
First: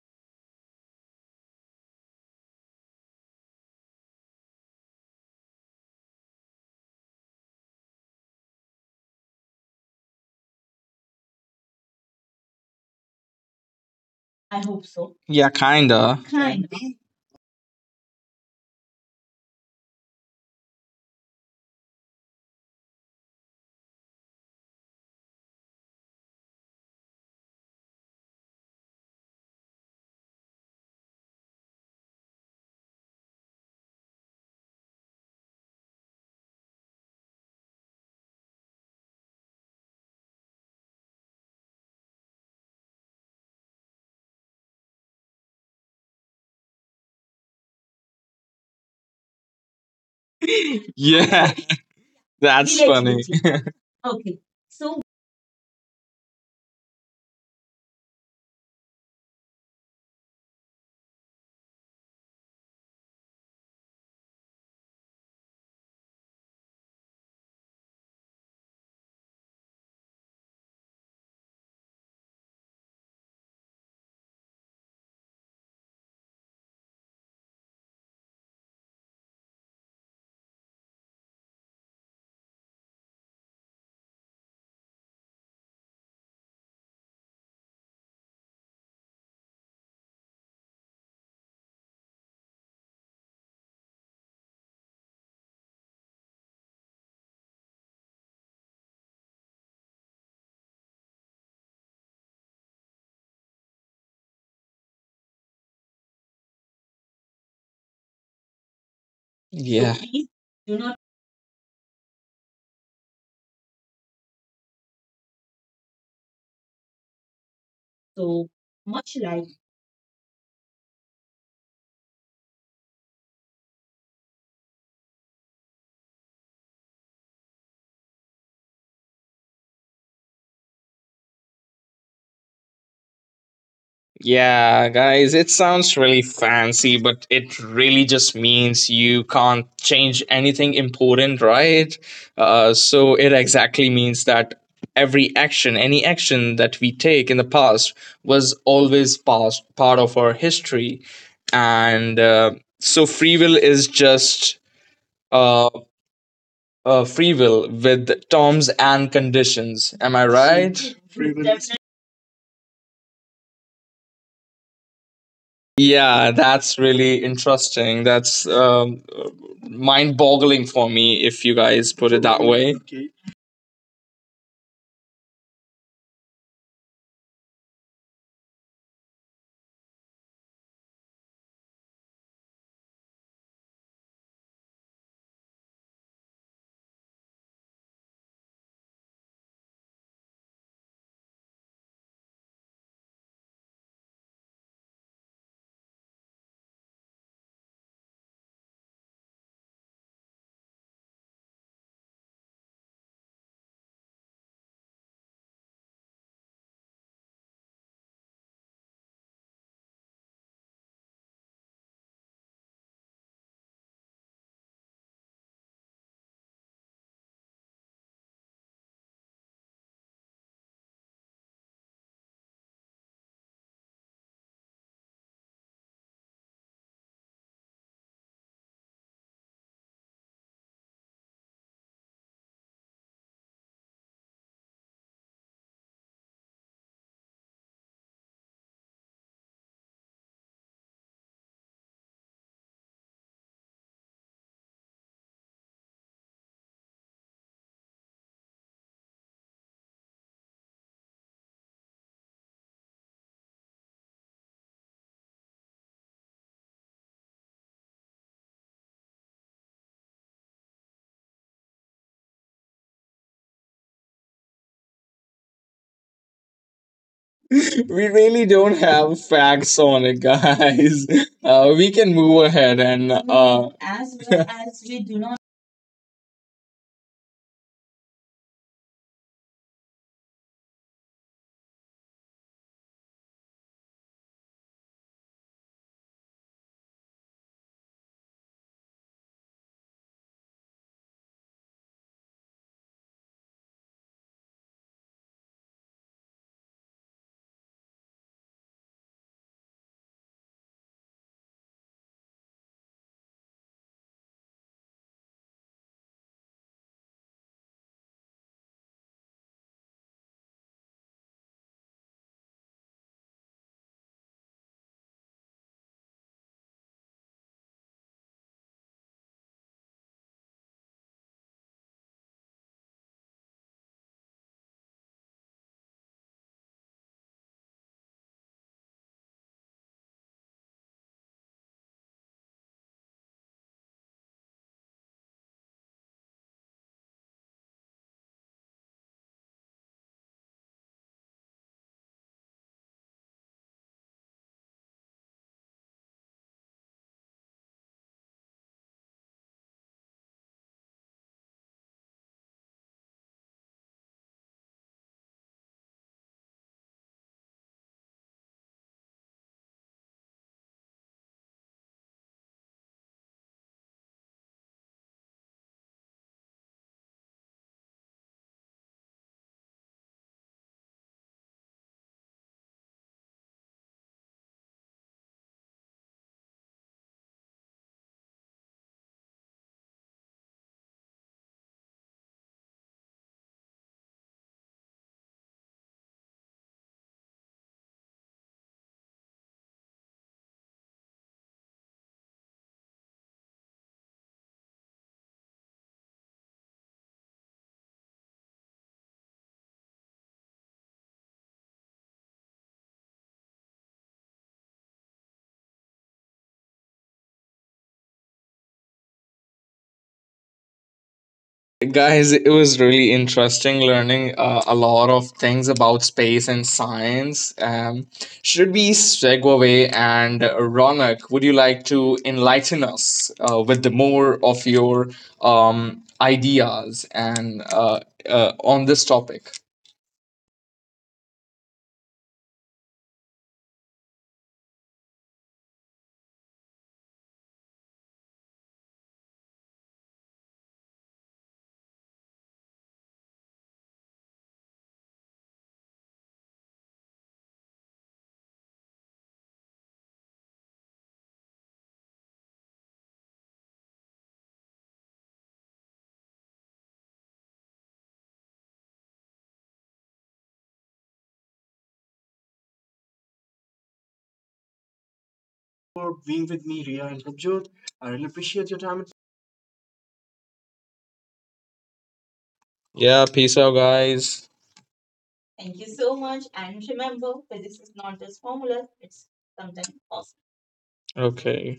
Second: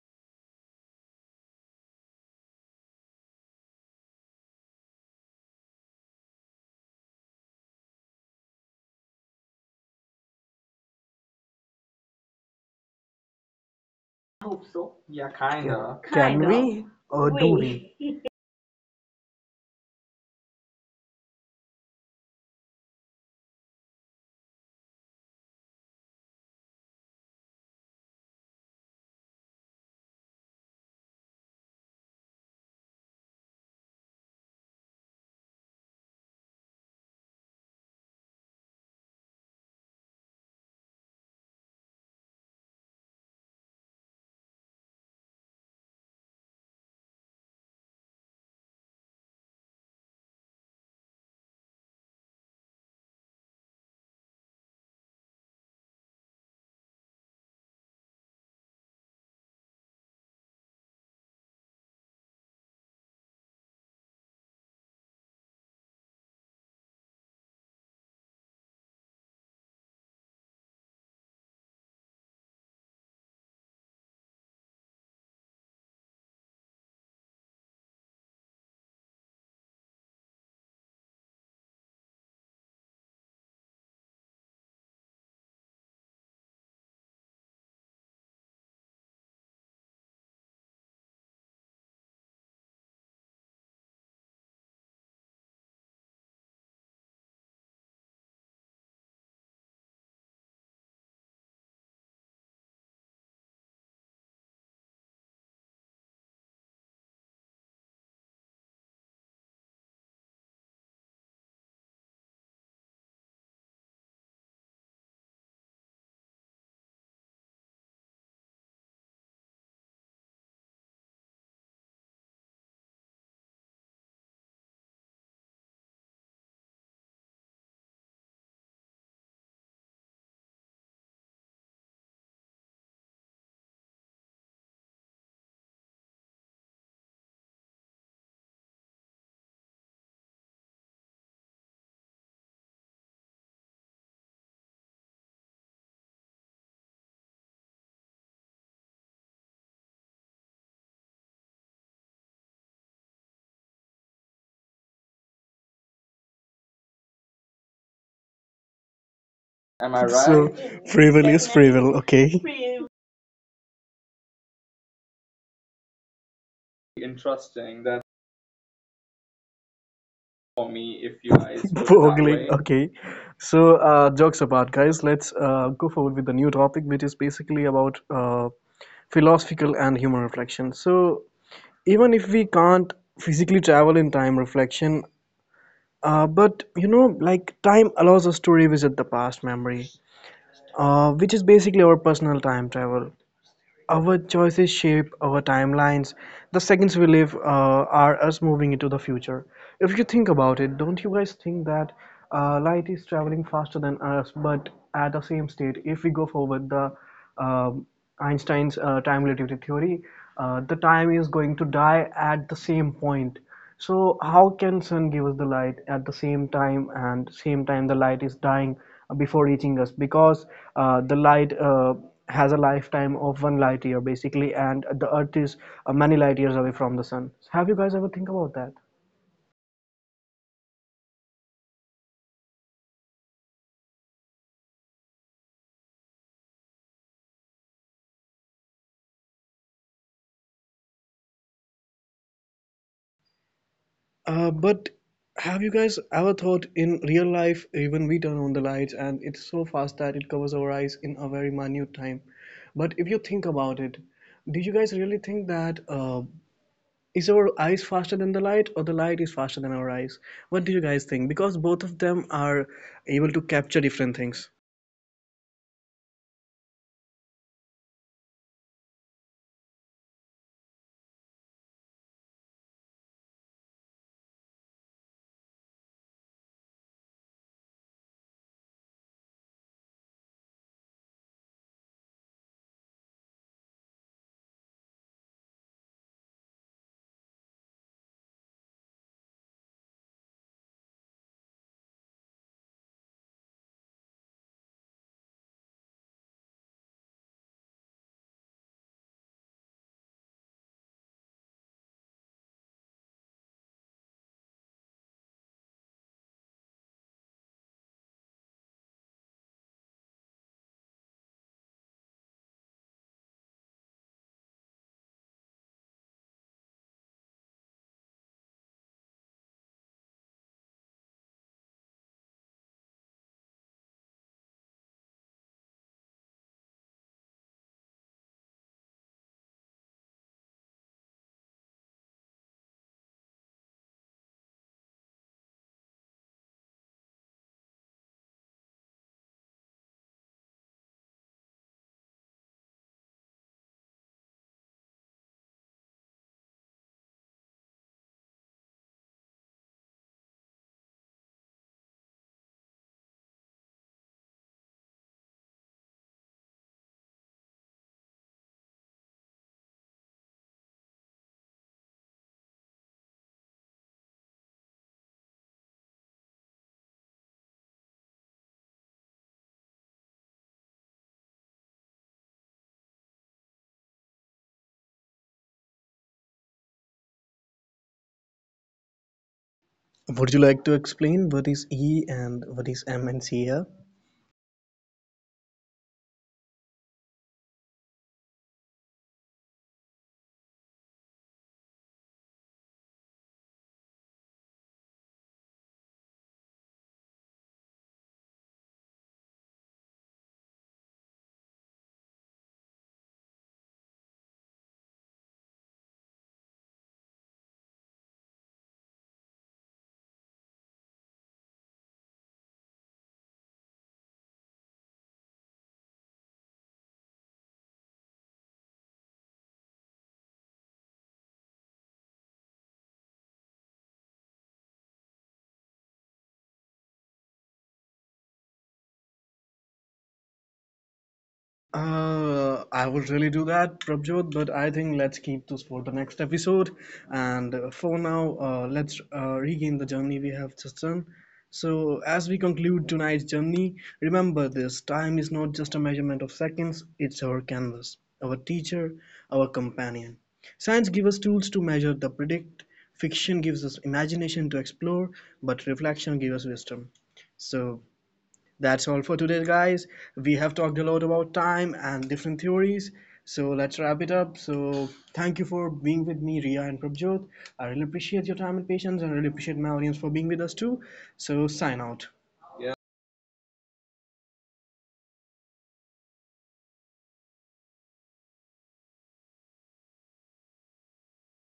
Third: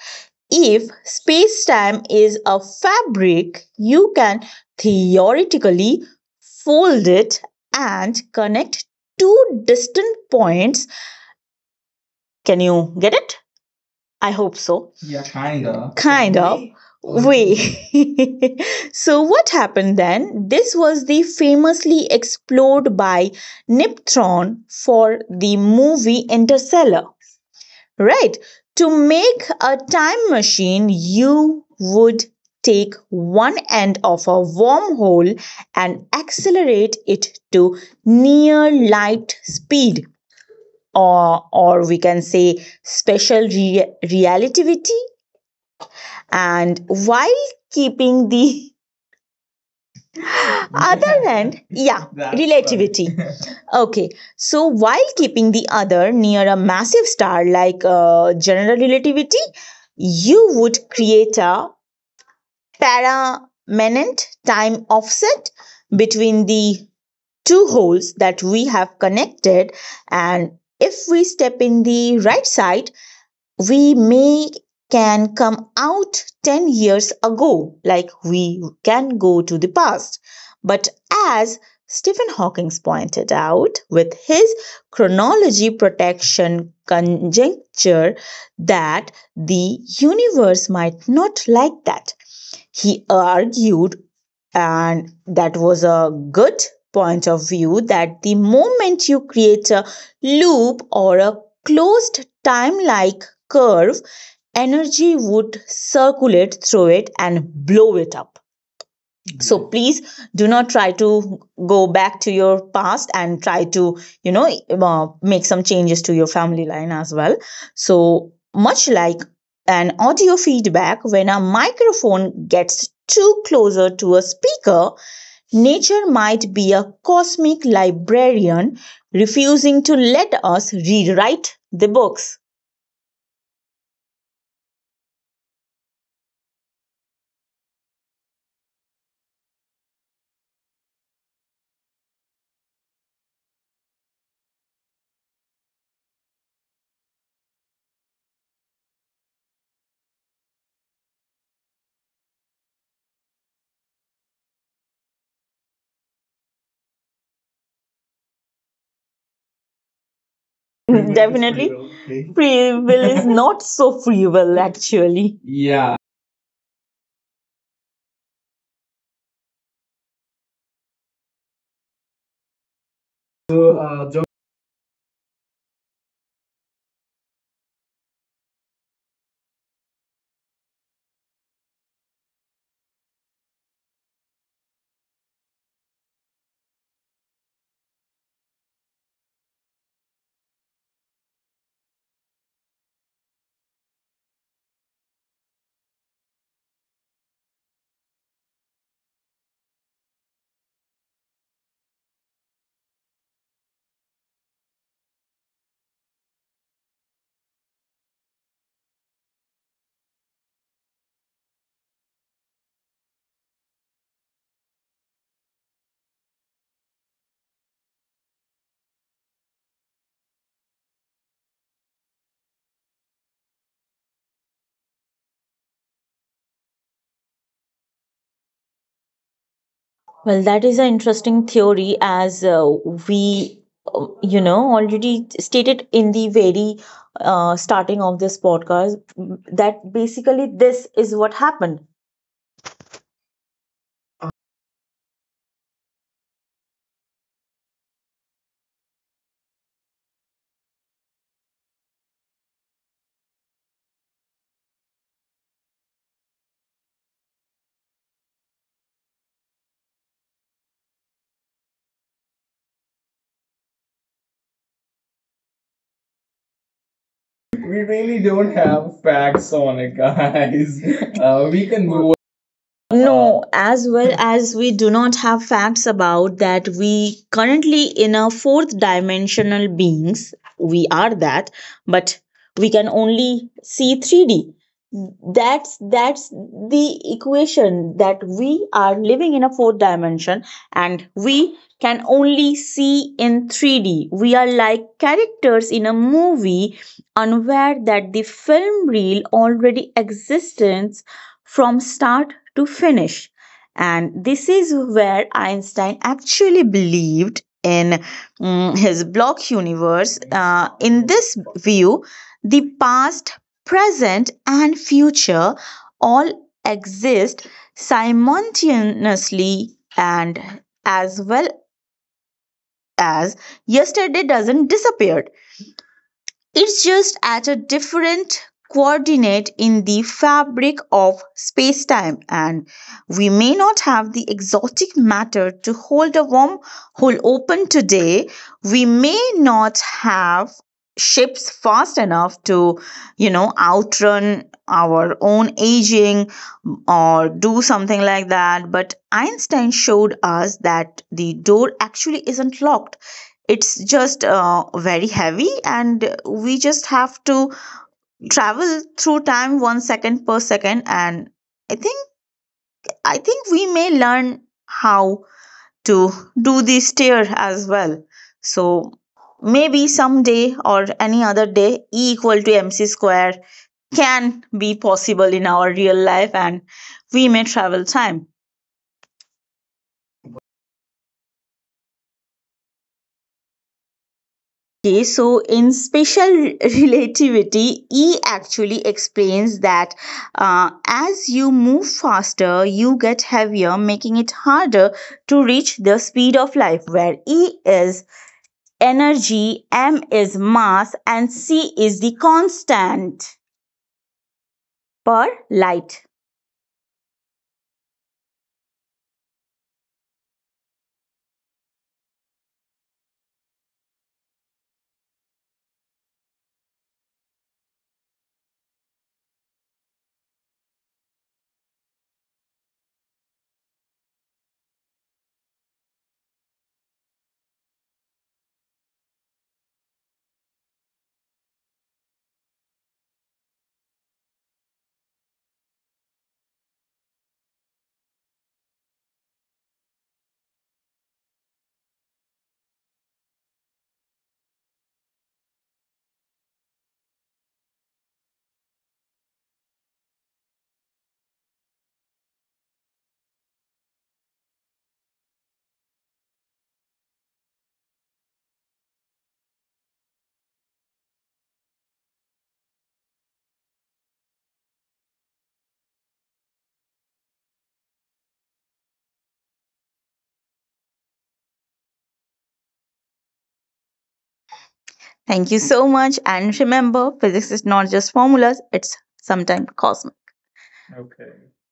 If space time is a fabric, you can theoretically fold it and connect two distant points. Can you get it? I I hope hope so. so. Yeah, Yeah, Yeah, kinda. kinda. kinda. Kind Can kinda. of. We? Or do we? We. We. So, what happened then? This was the famously explored by Niptron for the movie Interstellar, right? To make a time machine, you would take one end of a wormhole and accelerate it to near light speed, or we can say special relativity and while keeping the other hand. Yeah, Yeah, that's that's relativity. funny. Okay, so while keeping the other near a massive star like general relativity, you would create a permanent time offset between the two holes that we have connected. And if we step in the right side, we may can come out 10 years ago, like we can go to the past. But as Stephen Hawking pointed out with his chronology protection conjecture, that the universe might not like that. He argued, and that was a good point of view, that the moment you create a loop or a closed time like curve, energy would circulate through it and blow it up. So please Yeah. do not try to go back to your past and try to make some changes to your family line as well. So much like an audio feedback when a microphone gets too closer to a speaker, nature might be a cosmic librarian refusing to let us rewrite the books. Yeah, guys, it sounds really fancy, but it really just means you can't change anything important, right? So it exactly means that every action, any action that we take in the past, was always past, part of our history. And so free will is just uh, free will with terms and conditions. Am I Am I right? So, right? Free free will is definitely free free will, will, okay? okay? Free will is not so free will, actually. Yeah. Yeah, that's really Interesting. interesting. That's That's mind boggling for for me me, if you if you guys. guys put it that Boggling, way. okay. So, So uh, jokes apart, guys, let's go forward with the new topic, which is basically about philosophical and human reflection. So, even if we can't physically travel in time reflection, but you know, like time allows us to revisit the past memory, which is basically our personal time travel. Our choices shape our timelines. The seconds we live are us moving into the future. If you think about it, don't you guys think that light is traveling faster than us, but at the same state? If we go forward, the um, Einstein's time relativity theory, the time is going to die at the same point. So how can sun give us the light at the same time and same time the light is dying before reaching us because the light has a lifetime of one light year basically and the earth is many light years away from the sun. Have you guys ever think about that? Well, that is an interesting theory, as we already stated in the very starting of this podcast that basically this is what happened. But have you guys ever thought in real life, even we turn on the lights and it's so fast that it covers our eyes in a very minute time? But if you think about it, do you guys really think that is our eyes faster than the light or the light is faster than our eyes? What do you guys think, because both of them are able to capture different things? We We really really don't don't have have facts facts on on it, it, guys. guys. We we can can move. move ahead and. No, as well as we do not have facts about that, we currently in a fourth dimensional beings, we are that, but we can only see 3D. That's the equation that we are living in a fourth dimension and we can only see in 3D. We are like characters in a movie unaware that the film reel already exists from start to finish. And this is where Einstein actually believed in his block universe. In this view, the past, present, and future all exist simultaneously, and as well as yesterday doesn't disappear, it's just at a different coordinate in the fabric of space-time, and we may not have the exotic matter to hold a wormhole open today. We may not have ships fast enough to outrun our own aging or do something like that. But Einstein showed us that the door actually isn't locked, it's just very heavy, and we just have to travel through time 1 second per second. And i think I think we may learn how to do the stair as well. So maybe someday or any other day, e equal to mc square can be possible in our real life, and we may travel time. Would you like to explain what is E and what is M and C here? Okay, so in special relativity, E actually explains that as you move faster, you get heavier, making it harder to reach the speed of light, where E is energy, M is mass, and C is the constant per light. Guys, it was really interesting learning a lot of things about space and science. Should we segue away and Ronak, would you like to enlighten us with the more of your ideas and on this topic? I would really do that, Prabjot, but I think let's keep this for the next episode. And for now, let's regain the journey we have just done. So, as we conclude tonight's journey, remember this time is not just a measurement of seconds, it's our canvas, our teacher, our companion. Science gives us tools to measure, the predict, fiction gives us imagination to explore, but reflection gives us wisdom. So, that's all for today, guys. We have talked a lot about time and different theories. So let's wrap it up. So thank you for For being with being with me, me, Ria and Ria and Prabjot. Habjot. I really I really appreciate your appreciate your time and time. patience, and I really appreciate my audience for being with us too. So sign out. Yeah, Yeah, peace out, guys. Thank you so much. And remember, physics is not just formulas, it's sometimes cosmos. Okay. Okay.